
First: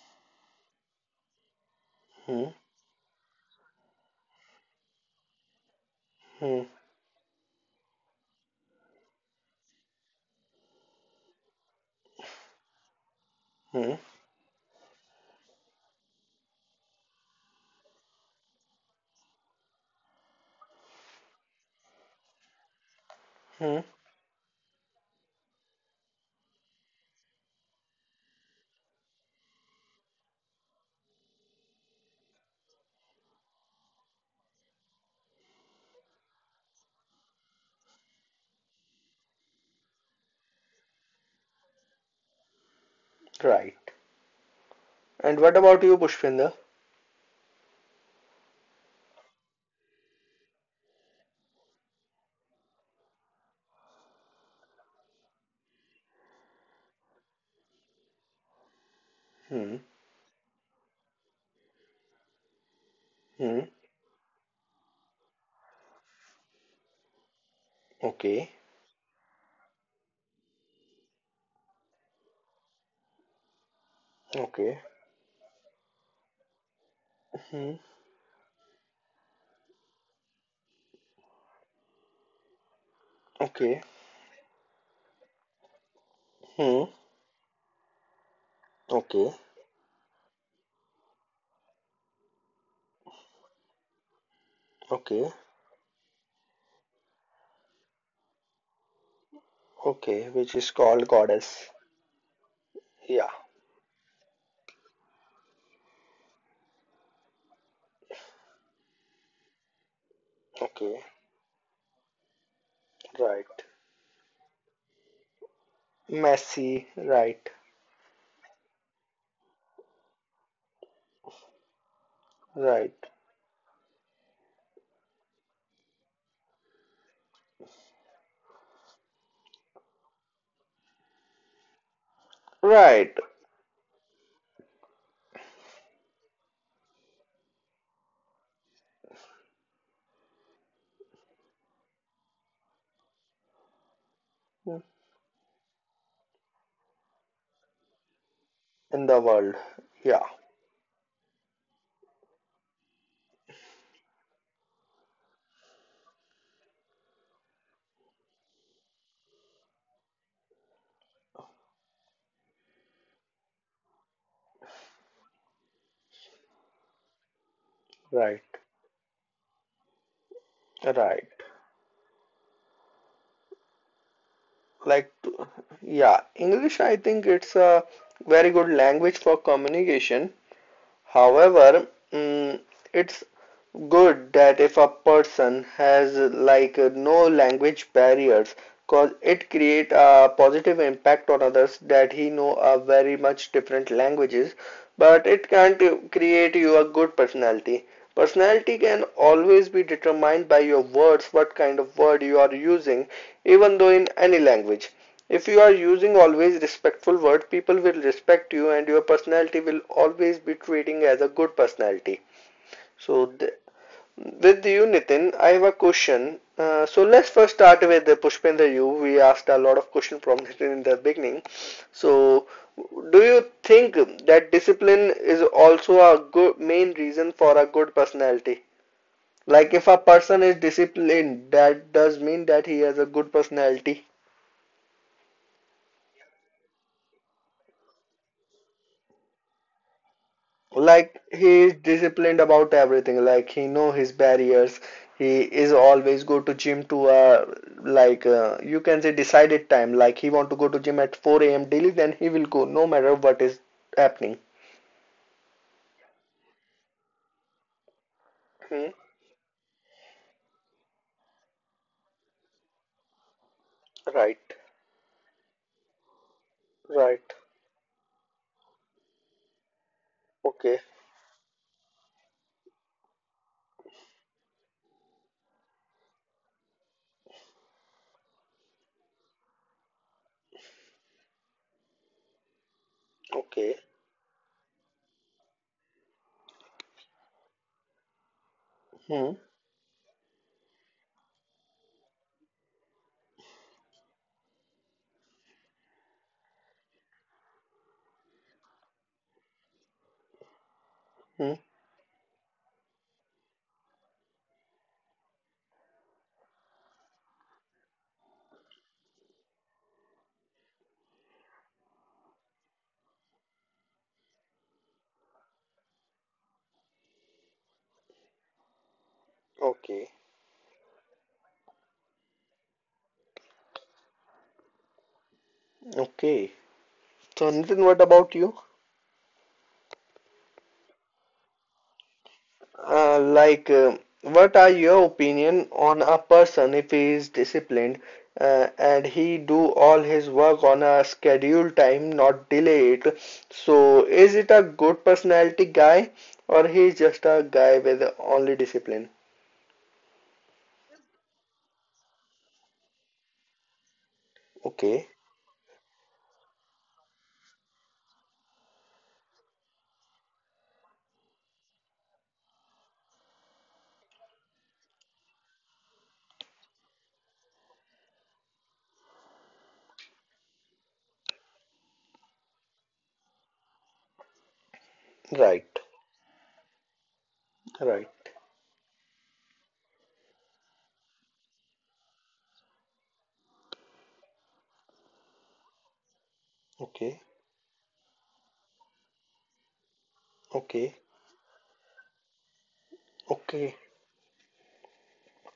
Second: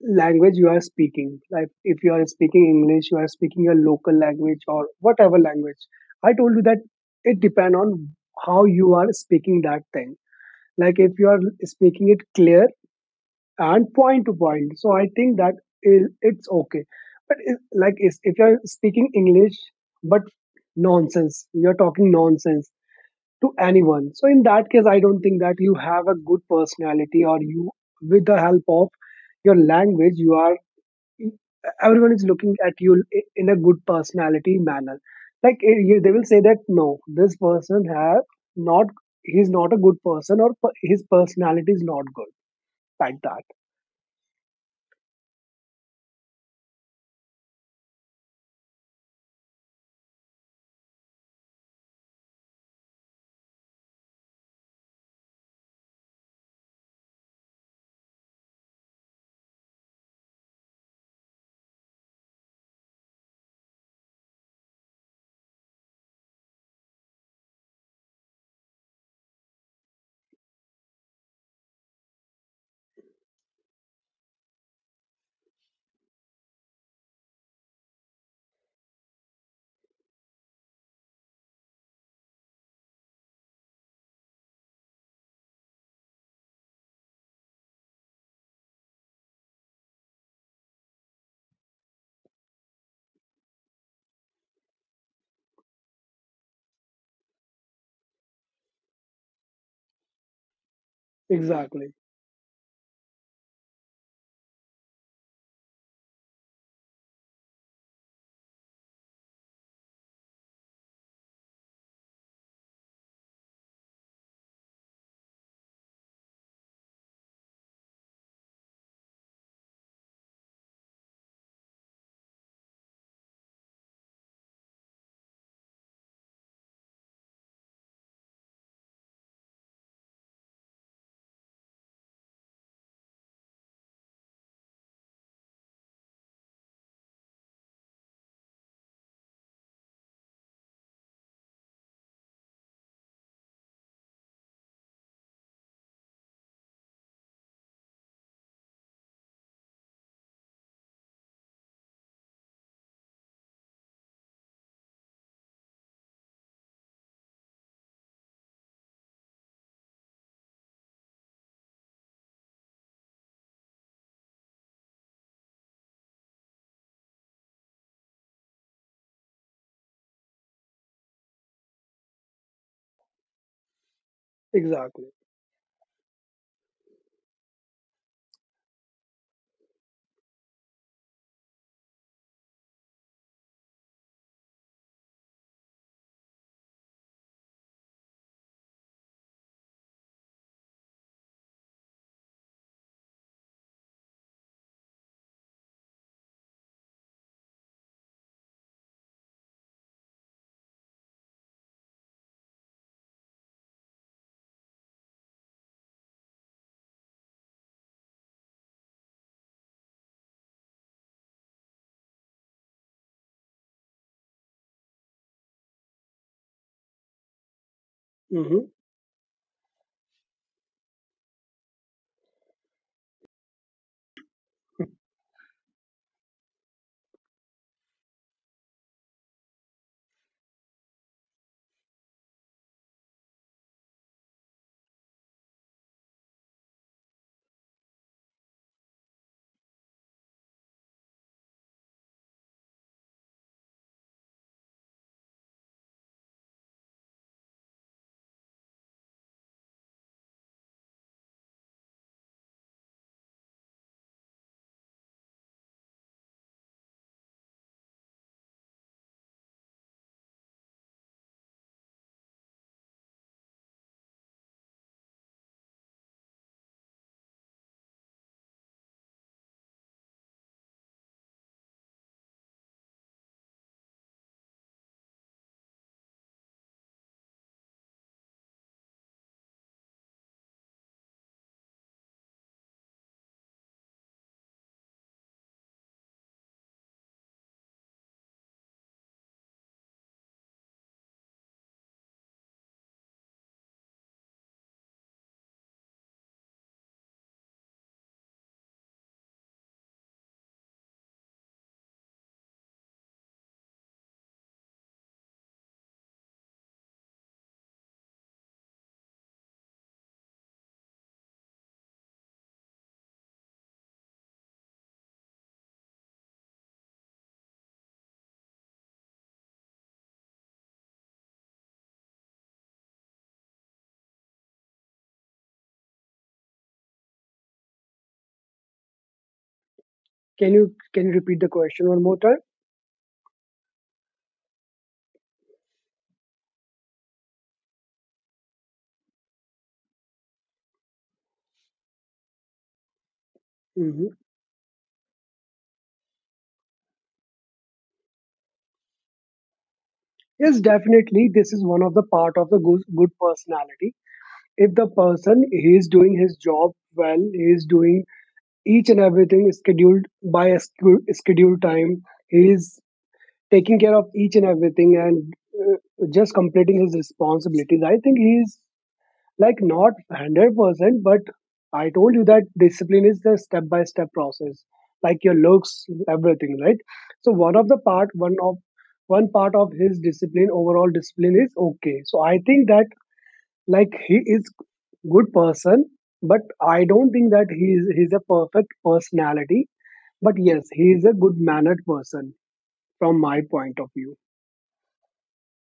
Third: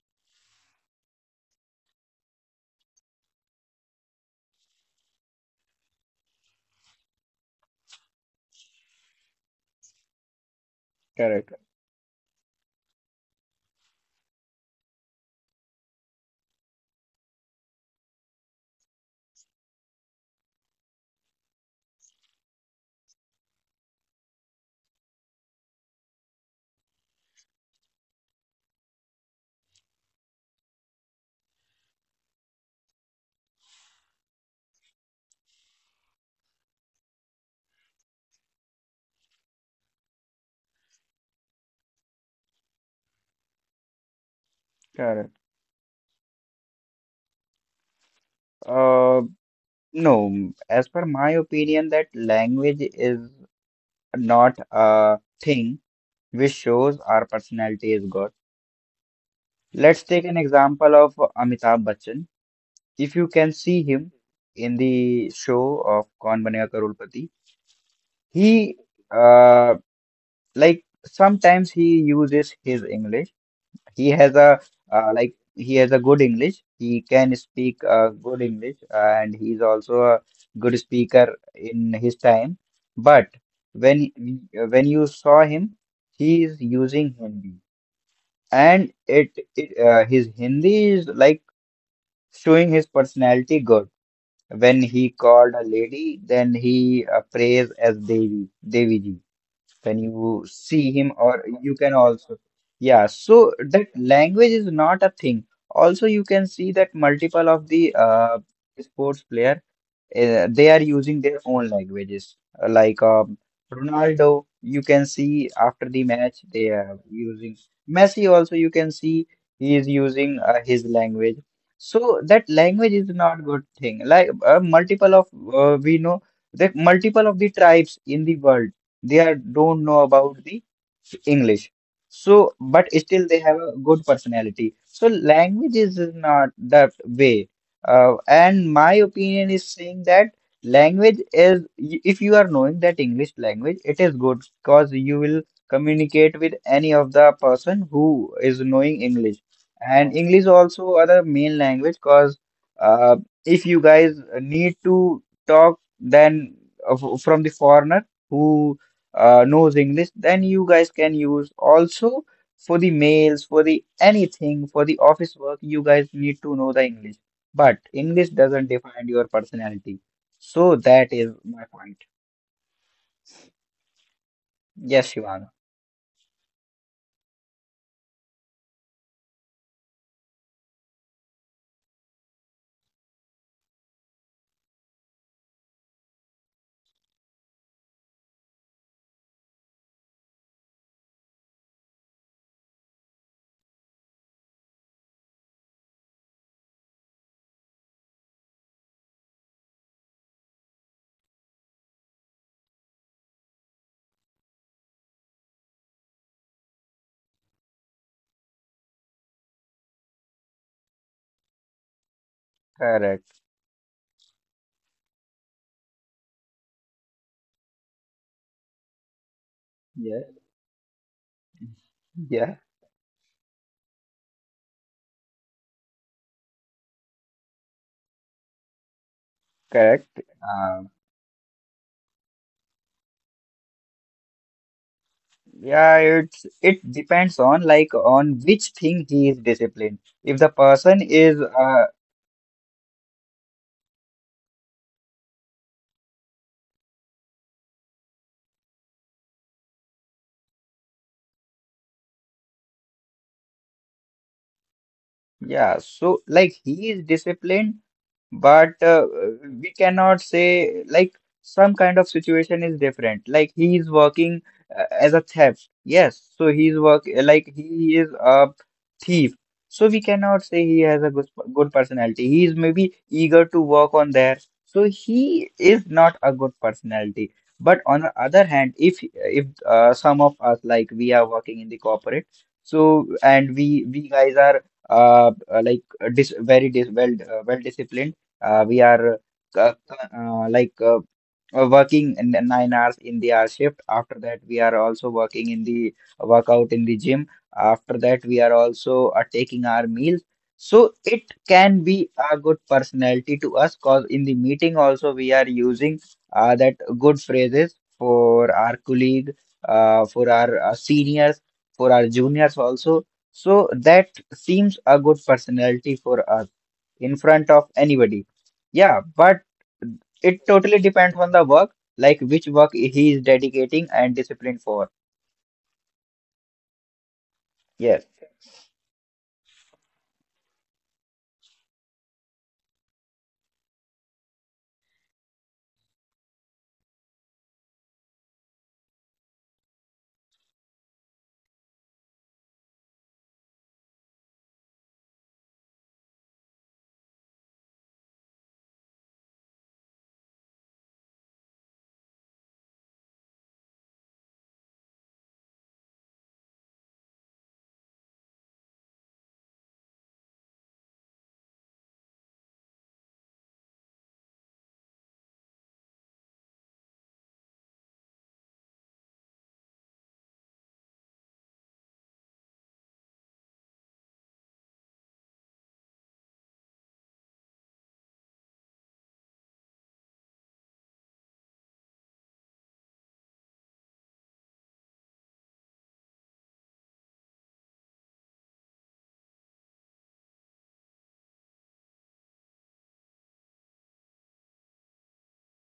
Speaker 2: language you are speaking, like if you are
Speaker 1: hmm,
Speaker 2: speaking English, you are speaking your local language or whatever language, I told you
Speaker 1: hmm,
Speaker 2: that it depend on how you are speaking that thing. Like, if you are
Speaker 3: correct,
Speaker 2: speaking it clear and
Speaker 1: hmm,
Speaker 2: point to point, so I think that is— it's okay. But it, like is if you're speaking English but nonsense, you're talking nonsense to
Speaker 1: hmm,
Speaker 2: anyone. So in that case, I don't think that you have a good personality, or you, with the help of your language, you are— everyone is looking at you in a good personality manner. Like, they will say that, no, this person have not— he's not a good person, or his personality is not good. Like that,
Speaker 1: right.
Speaker 3: correct.
Speaker 1: And what about you, Pushpinder?
Speaker 3: Uh, No, as per my opinion, that language is not a thing which shows our personality is good.
Speaker 1: Hmm.
Speaker 3: Let's take an example of Amitabh Bachchan. If you can
Speaker 1: Hmm.
Speaker 3: see him in the show of Kaun Banega Crorepati, he,
Speaker 1: Okay.
Speaker 3: uh, like, sometimes he uses his English. He has a
Speaker 1: Okay.
Speaker 3: Like, he has a good English. He can speak,
Speaker 1: Hmm.
Speaker 3: good English, and he's also a good speaker in his time. But
Speaker 1: Okay.
Speaker 3: when when you saw him, he is
Speaker 1: Hmm.
Speaker 3: using Hindi, and
Speaker 1: Okay.
Speaker 3: it his Hindi is like showing his personality good. When he
Speaker 1: Okay.
Speaker 3: called a lady, then he, praised as Devi, Devi. When
Speaker 1: Okay.
Speaker 3: you
Speaker 1: Which is
Speaker 3: see
Speaker 1: called
Speaker 3: him, or
Speaker 1: goddess.
Speaker 3: you can
Speaker 2: exactly.
Speaker 3: also, yeah,
Speaker 1: Yeah.
Speaker 3: so that language is not a thing. Also, you can see that multiple of the, sports player, they are
Speaker 1: Okay.
Speaker 3: using their own languages. Like,
Speaker 1: Right.
Speaker 3: Ronaldo, you can see after the match they
Speaker 1: Messy.
Speaker 3: are
Speaker 1: Right.
Speaker 3: using. Messi, also. You can see he is using, his language. So that language
Speaker 1: Right.
Speaker 3: is not good thing. Like, multiple of we know that multiple of the tribes in the world, they are don't know about the English. So, but
Speaker 1: Right.
Speaker 3: still they have a good personality. So language is not that way. And my opinion is saying that language is, if you are knowing that English language, it is good because you will communicate with any of the person who is knowing
Speaker 1: In the
Speaker 3: English.
Speaker 1: world.
Speaker 3: And
Speaker 1: Yeah.
Speaker 3: English also are the main language because, uh, if you guys need to talk, then, from the foreigner who, knows English, then you guys can use also for the mails, for the anything, for the office work, you guys need to know the English. But English
Speaker 1: Right.
Speaker 3: doesn't define your personality. So that
Speaker 1: Right.
Speaker 3: is my point.
Speaker 2: Exactly.
Speaker 3: Yes,
Speaker 1: Like,
Speaker 3: Shivana.
Speaker 1: yeah. English, I think it's a very good language for communication. However, it's good that if a person has like no language barriers, cause it create a positive impact on others that he know a very much different languages, but it can't create you a good personality. Personality can always be determined by your words, what kind of word you are using, even though in any language. If you are using always respectful word, people will respect you and your personality will always be treating as a good personality. So
Speaker 3: Correct.
Speaker 1: with you Nitin, I have a question. So let's first start with the
Speaker 2: Hmm.
Speaker 1: Pushpender you. We asked a lot of
Speaker 3: Yeah,
Speaker 1: question from *laughs* Nitin in the beginning. So
Speaker 3: yeah,
Speaker 1: do you think that discipline is also a good main reason for a good personality? Like if a
Speaker 3: correct.
Speaker 1: person is disciplined, that does mean that he has a good personality.
Speaker 3: Yeah, it depends on, like, on which thing he is disciplined. If the person
Speaker 1: Like
Speaker 3: is,
Speaker 1: he is disciplined about everything, like he know his barriers. He is always go to gym to like you can say decided time, like he want to go to gym at 4 a.m daily, then he will go no matter what is happening.
Speaker 3: yeah, so like he is disciplined, but,
Speaker 1: Hmm.
Speaker 3: we cannot say like some kind of situation is different. Like he is working,
Speaker 1: Right.
Speaker 3: as a theft. Yes, so he's work
Speaker 1: Right.
Speaker 3: like he is a thief. So we cannot say he
Speaker 1: Okay.
Speaker 3: has a good personality. He is maybe eager to work on there. So he is not a good personality. But on the other hand, if some of us like we are working in the corporate, so and
Speaker 1: Okay.
Speaker 3: we guys are, like, dis very dis well disciplined. We are,
Speaker 1: Hmm.
Speaker 3: like, working in the 9 hours in the hour shift. After that, we are also working in the workout in the gym. After that, we are also, taking our meals. So it
Speaker 1: Hmm.
Speaker 3: can be a good personality to us because in the meeting also we are using, that good phrases for our colleague, for our, seniors, for our juniors also. So that seems a good personality for us in front of anybody. Yeah, but
Speaker 1: Okay.
Speaker 3: it totally depends on the work, like which work he is dedicating and disciplined for.
Speaker 1: Okay, so Nitin,
Speaker 3: Yes.
Speaker 1: what about you?
Speaker 2: Can you repeat the question one more time?
Speaker 1: Like, what are your opinion on a person if he is disciplined and he do all his work on a scheduled time, not delay it?
Speaker 2: Hmm.
Speaker 1: So, is it a good personality guy or he is just a guy with only discipline?
Speaker 2: Yes, definitely. This is one of the part of the good personality. If the
Speaker 1: Okay,
Speaker 2: person he is doing his job well, he is doing each and everything scheduled by a scheduled time. He is taking care of each and everything and, uh, just completing his responsibilities. I think he is. Like, not 100%, but I told you that discipline is the step by step process, like your looks,
Speaker 1: right,
Speaker 2: everything, right? So one of the part,
Speaker 1: right.
Speaker 2: one of one part of his discipline, overall discipline, is okay. So I think that, like, he is good person, but I don't think
Speaker 1: Okay,
Speaker 2: that he's a perfect personality. But yes, he is
Speaker 1: okay,
Speaker 2: a good mannered person from my point
Speaker 1: okay.
Speaker 2: of view.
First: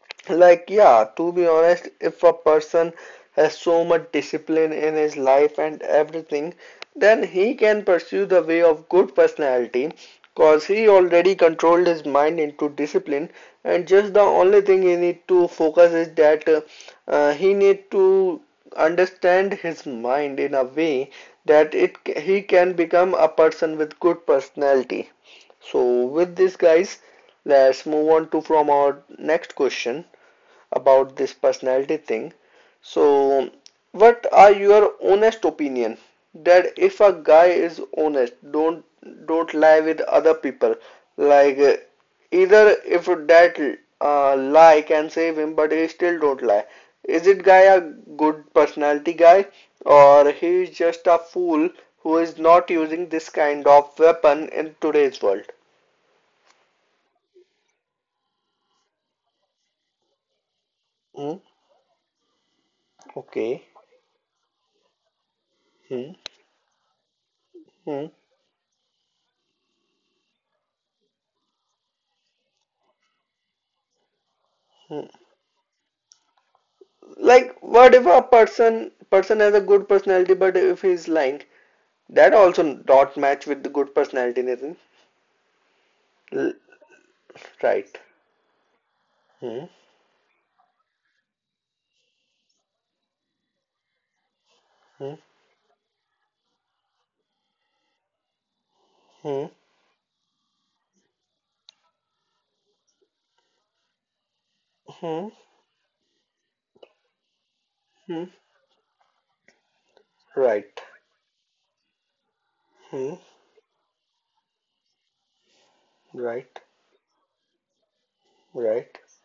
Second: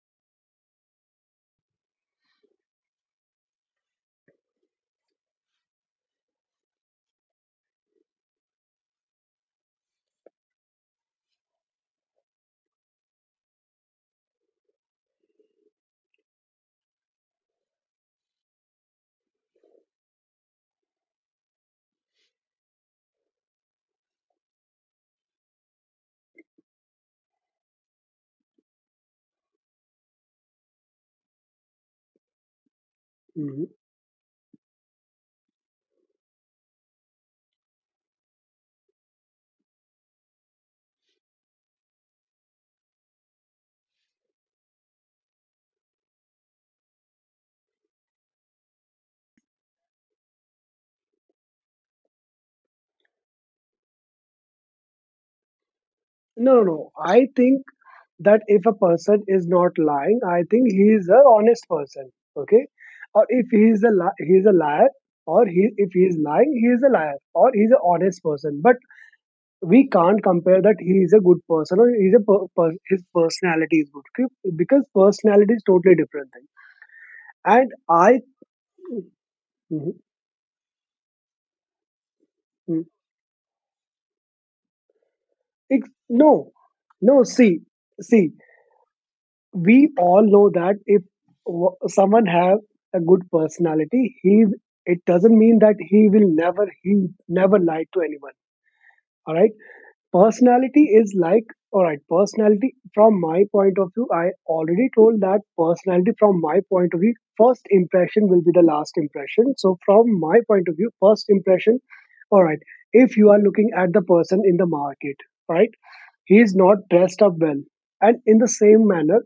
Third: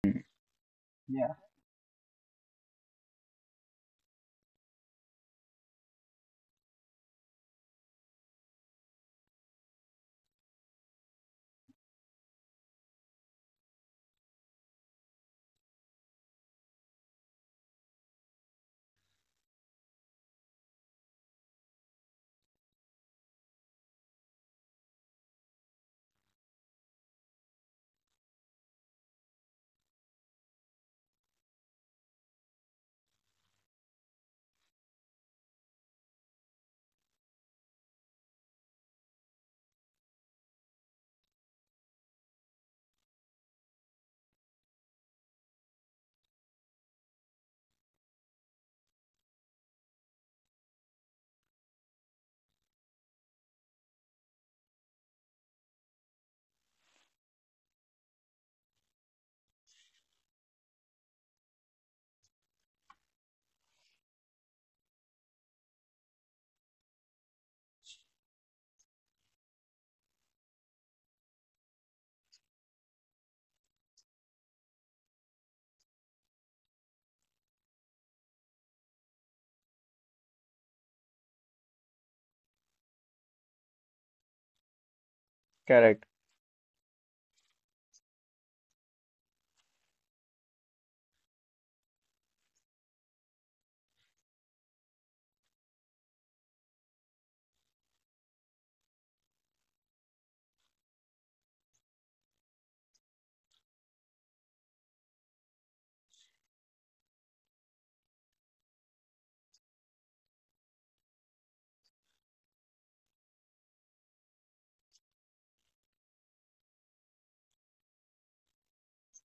Speaker 3: Mm.
Speaker 1: Like, yeah,
Speaker 3: Yeah,
Speaker 1: to be honest, if a person has so much discipline in his life and everything, then he can pursue the way of good personality because he already controlled his mind into discipline and just the only thing he need to focus is that he need to understand his mind in a way that it he can become a person with good personality. So with this guys, let's move on to from our next question about this personality thing. So,
Speaker 2: Mhm.
Speaker 1: what are your honest opinion that if a guy is honest, don't lie with other people. Like either if that lie can save him, but he still don't lie. Is it guy a good personality guy or he is just a fool who is not using this kind of weapon in today's world?
Speaker 2: No, no, no. I think that if a person is not lying, I think he is a
Speaker 1: Hmm.
Speaker 2: honest person. Okay, or if
Speaker 1: Okay.
Speaker 2: he is a he is a liar, or he if he
Speaker 1: Hmm.
Speaker 2: is lying, he is a liar, or he is an
Speaker 1: Hmm.
Speaker 2: honest person. But we can't compare that he is a good person or he is a his personality is good, okay? Because
Speaker 1: Hmm.
Speaker 2: personality is totally different thing.
Speaker 1: Like,
Speaker 2: And
Speaker 1: what if a
Speaker 2: I,
Speaker 1: person has a good
Speaker 2: Mhm,
Speaker 1: personality, but if he's lying, that also
Speaker 2: mhm.
Speaker 1: not match with the good personality, Nathan.
Speaker 3: correct.
Speaker 2: No,
Speaker 1: L-
Speaker 2: no, see,
Speaker 1: right.
Speaker 2: see.
Speaker 1: Hmm.
Speaker 2: We all know that if someone have a good personality, he it
Speaker 1: Hmm.
Speaker 2: doesn't mean that he never lie to anyone, all
Speaker 1: Hmm.
Speaker 2: right? Personality is like— all right, personality from my point of view, I already told
Speaker 1: Hmm.
Speaker 2: that personality from my point of view, first
Speaker 1: Hmm.
Speaker 2: impression will be the last impression. So from my point of
Speaker 1: Right.
Speaker 2: view, first impression all right
Speaker 1: Hmm.
Speaker 2: if you are looking at the person in the market, right? He is
Speaker 1: Right.
Speaker 2: not dressed up well. And in the same
Speaker 1: Right.
Speaker 2: manner,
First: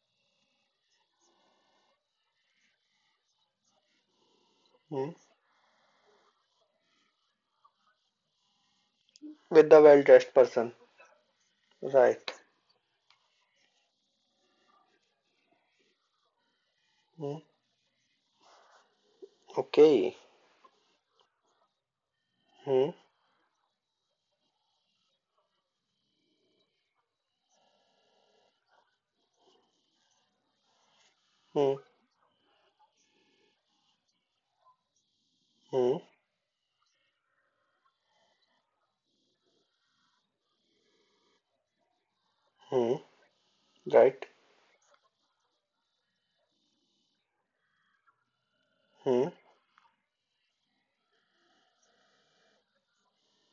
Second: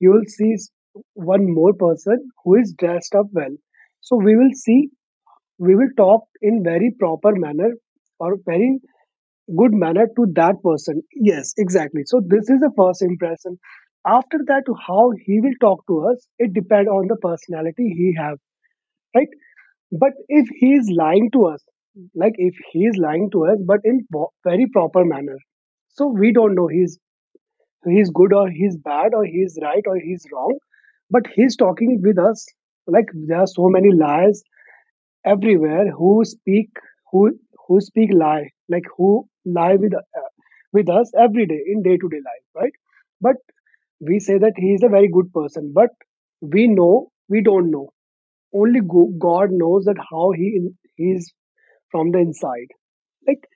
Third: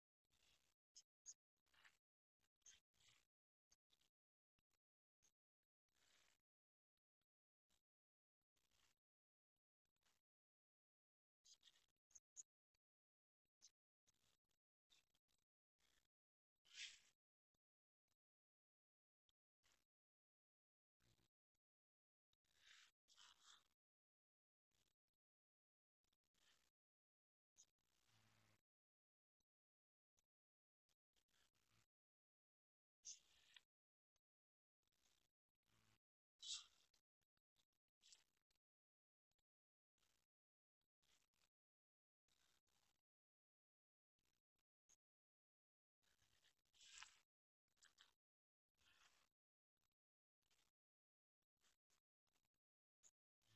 Speaker 2: you will see one more person who is dressed up well. So we will see—
Speaker 1: Hmm.
Speaker 2: we will talk in very proper manner, or very
Speaker 1: With
Speaker 2: good
Speaker 1: the
Speaker 2: manner, to
Speaker 1: well-dressed
Speaker 2: that
Speaker 1: person.
Speaker 2: person. Yes, exactly. So
Speaker 1: Right.
Speaker 2: this is the first impression. After that, how he will talk to us, it depends on the
Speaker 1: Hmm.
Speaker 2: personality he have, right? But
Speaker 1: Okay.
Speaker 2: if he is lying to us, like if he
Speaker 1: Hmm.
Speaker 2: is lying to us but in very proper manner, so we don't know— he's good or he's bad or he's right or he's wrong, but he's
Speaker 1: Hmm.
Speaker 2: talking with us, like there are so many lies everywhere,
Speaker 1: Hmm.
Speaker 2: who who speak lie like who lie with, with us every day in day to day life, right?
Speaker 1: Hmm.
Speaker 2: But we
Speaker 1: Right.
Speaker 2: say that he is a very good person but— we don't know, only
Speaker 1: Hmm.
Speaker 2: God knows that how he is from the inside. Like,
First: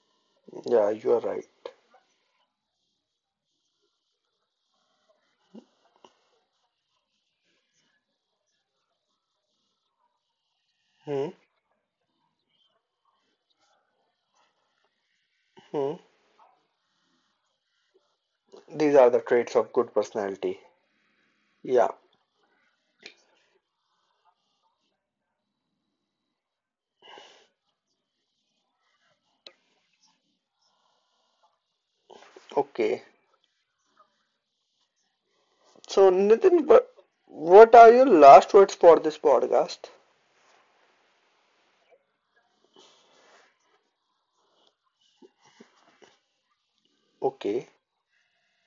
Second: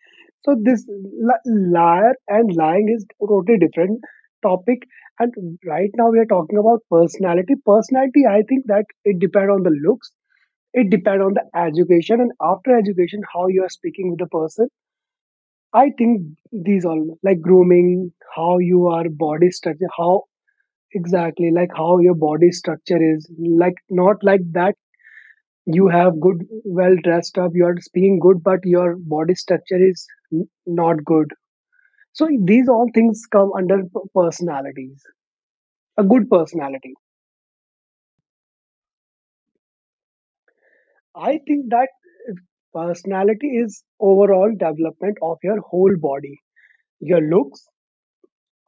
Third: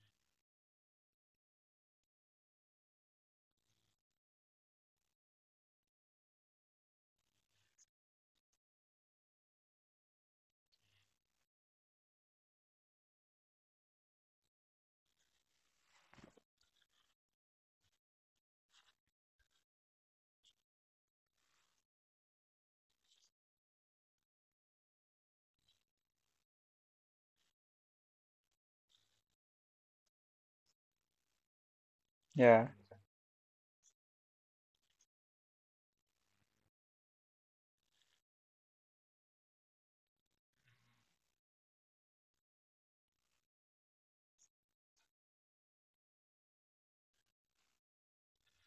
Speaker 2: so this
Speaker 1: Yeah, you are right.
Speaker 2: liar and lying is totally different topic. And right now we are talking about personality. Personality, I think that it depends on the looks, it depends
Speaker 1: Hmm.
Speaker 2: on the education, and after education how you are speaking with the person. I
Speaker 1: Hmm.
Speaker 2: think these all, like, grooming, how you
Speaker 1: These
Speaker 2: are
Speaker 1: are the
Speaker 2: body
Speaker 1: traits of
Speaker 2: structure
Speaker 1: good
Speaker 2: how
Speaker 1: personality.
Speaker 2: exactly, like
Speaker 1: Yeah.
Speaker 2: how your body structure is, like, not like that you have good, well dressed up, you are speaking good but your body structure is n- not good. So these
Speaker 3: Yeah,
Speaker 2: all
Speaker 1: Okay.
Speaker 2: things come under personalities, a
Speaker 1: So,
Speaker 2: good
Speaker 1: Nitin,
Speaker 2: personality
Speaker 1: what are your last words for this podcast?
Speaker 2: I think that personality is overall development of your whole body, your looks.
Speaker 1: Okay.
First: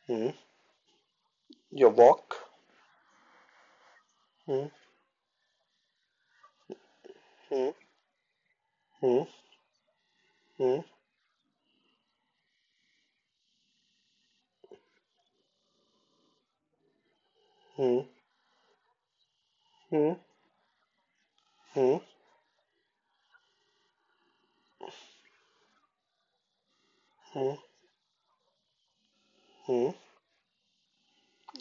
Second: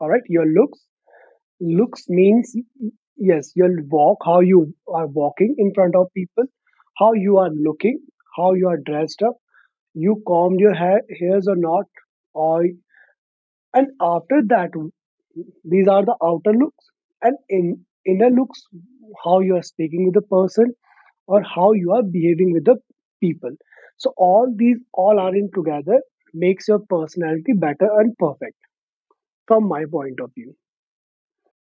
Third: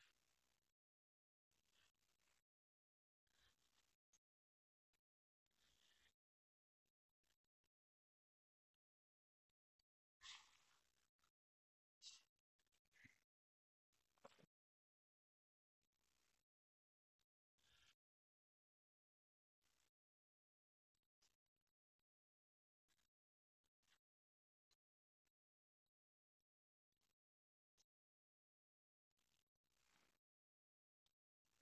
Speaker 2: All right,
Speaker 1: Hmm.
Speaker 2: your looks.
Speaker 1: Your
Speaker 2: Looks means,
Speaker 1: walk.
Speaker 2: yes, your walk, how you
Speaker 1: Hmm.
Speaker 2: are walking in front of people, how you are
Speaker 1: Hmm.
Speaker 2: looking, how you are dressed
Speaker 1: Hmm.
Speaker 2: up, you combed your
Speaker 1: Hmm.
Speaker 2: hairs or not, or— and after that, these are the outer looks. And in
Speaker 1: Hmm.
Speaker 2: inner looks, how you are speaking
Speaker 1: Hmm.
Speaker 2: with the person or how you
Speaker 1: Hmm.
Speaker 2: are behaving with the people. So all these all are in together makes your personality
Speaker 1: Hmm.
Speaker 2: better and perfect from my
Speaker 1: Hmm.
Speaker 2: point of view.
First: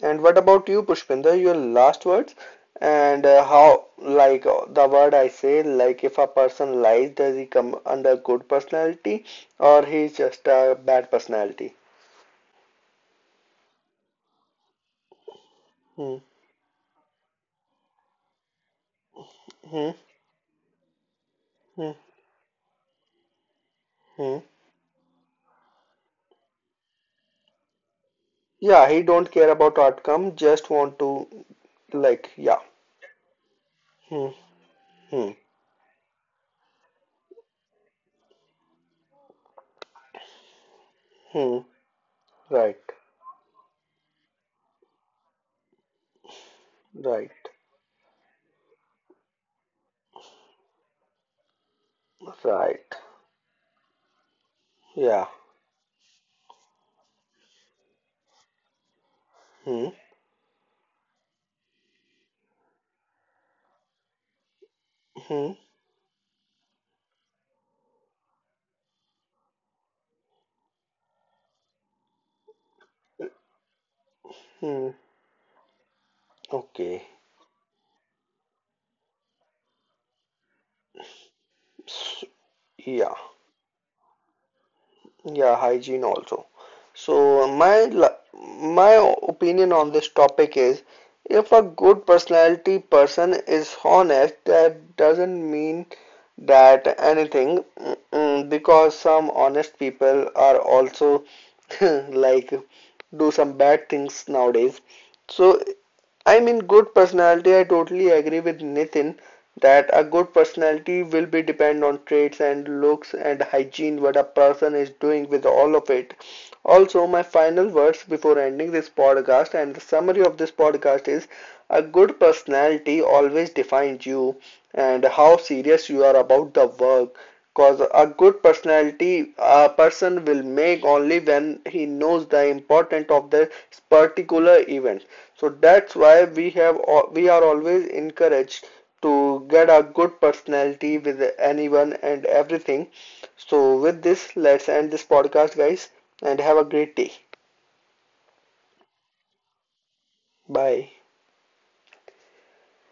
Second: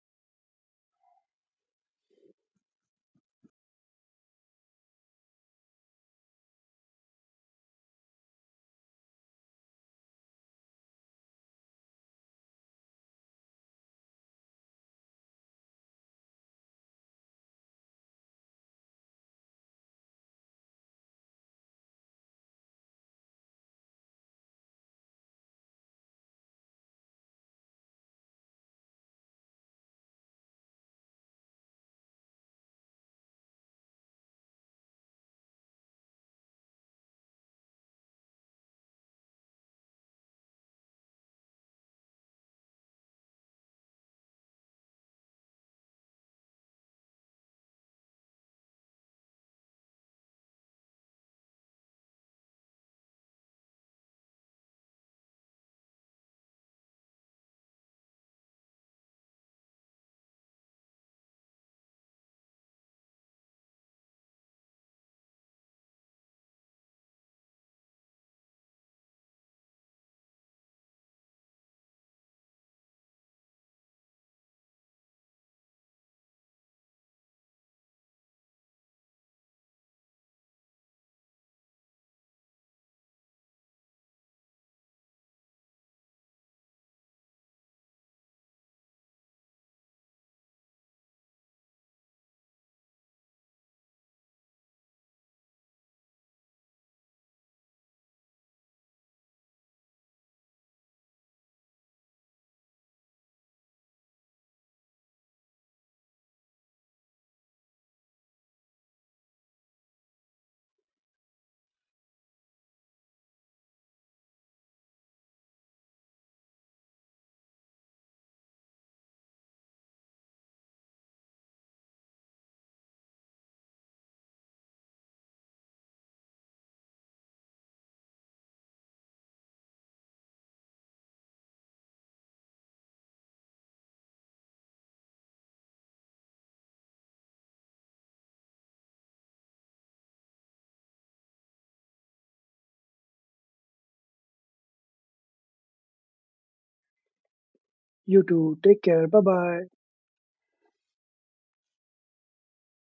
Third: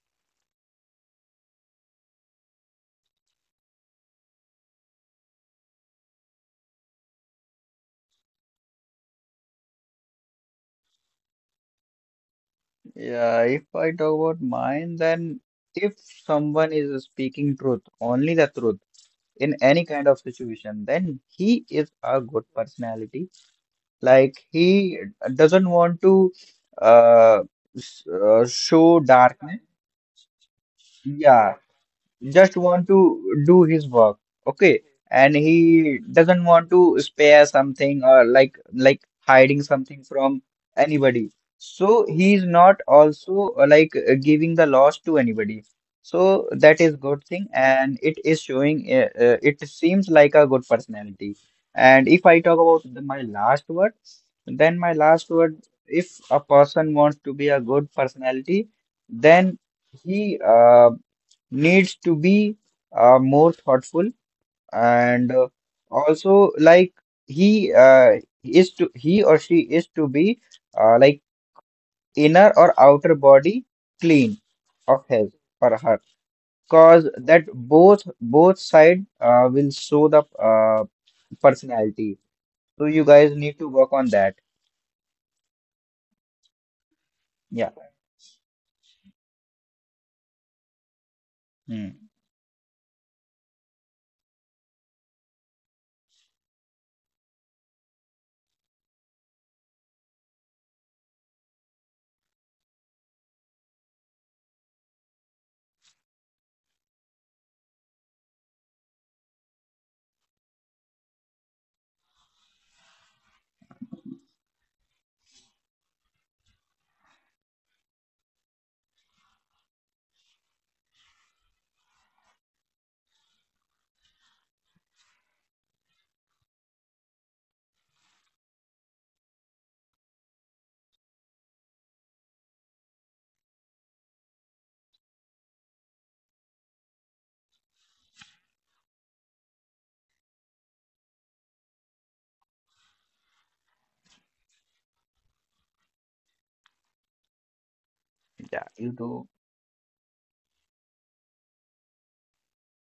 Speaker 1: And what about you, Pushpinder? Your last words? And how, like the word I say, like if a person lies, does he come under good personality or he's just a bad personality?
Speaker 3: yeah. If I talk about mine, then if
Speaker 1: Hmm.
Speaker 3: someone is speaking truth, only the truth, in any
Speaker 1: Hmm.
Speaker 3: kind of situation, then he is
Speaker 1: Hmm.
Speaker 3: a good personality. Like
Speaker 1: Hmm.
Speaker 3: he doesn't want to, uh,
Speaker 1: Yeah,
Speaker 3: show
Speaker 1: he don't care
Speaker 3: darkness.
Speaker 1: about outcome, just want to,
Speaker 3: Yeah,
Speaker 1: like,
Speaker 3: just
Speaker 1: yeah.
Speaker 3: want to do his work,
Speaker 1: Hmm.
Speaker 3: okay,
Speaker 1: Hmm.
Speaker 3: and he doesn't want to spare something, or like hiding something from anybody,
Speaker 1: Hmm.
Speaker 3: so he is not
Speaker 1: Right.
Speaker 3: also, like, giving the loss to anybody, so that is good
Speaker 1: Right.
Speaker 3: thing, and it is showing, it seems like a good personality. And if I talk about
Speaker 1: Right.
Speaker 3: my last word, then my
Speaker 1: Yeah.
Speaker 3: last word, if a person wants to be a good personality, then
Speaker 1: Hmm.
Speaker 3: he, needs to be, more thoughtful, and,
Speaker 1: Hmm.
Speaker 3: also like he, is to he or she is to be, like, inner or outer body clean
Speaker 1: Hmm.
Speaker 3: of his or her,
Speaker 1: Okay.
Speaker 3: cause that both side, will show the, personality,
Speaker 1: S
Speaker 3: so you
Speaker 1: yeah.
Speaker 3: guys need to work on that.
Speaker 1: Yeah. Hygiene also. So
Speaker 3: Yeah.
Speaker 1: my la- my opinion on this topic is, if a good
Speaker 3: Hmm.
Speaker 1: personality person is honest, that doesn't mean that anything, because some honest people are also *laughs* like do some bad things nowadays. So I mean, good personality, I totally agree with Nitin that a good personality will be depend on traits and looks and hygiene, what a person is doing with all of it. Also, my final words before ending this podcast and the summary of this podcast is a good personality always defines you and how serious you are about the work. Because a good personality a person will make only when he knows the importance of the particular event, so that's why we are always encouraged to get a good personality with anyone and everything. So with this, let's end this podcast, guys, and have a great day.
Speaker 2: You too,
Speaker 3: Yeah,
Speaker 2: take
Speaker 3: you
Speaker 2: care, bye
Speaker 3: do.
Speaker 2: bye.
Speaker 1: Bye.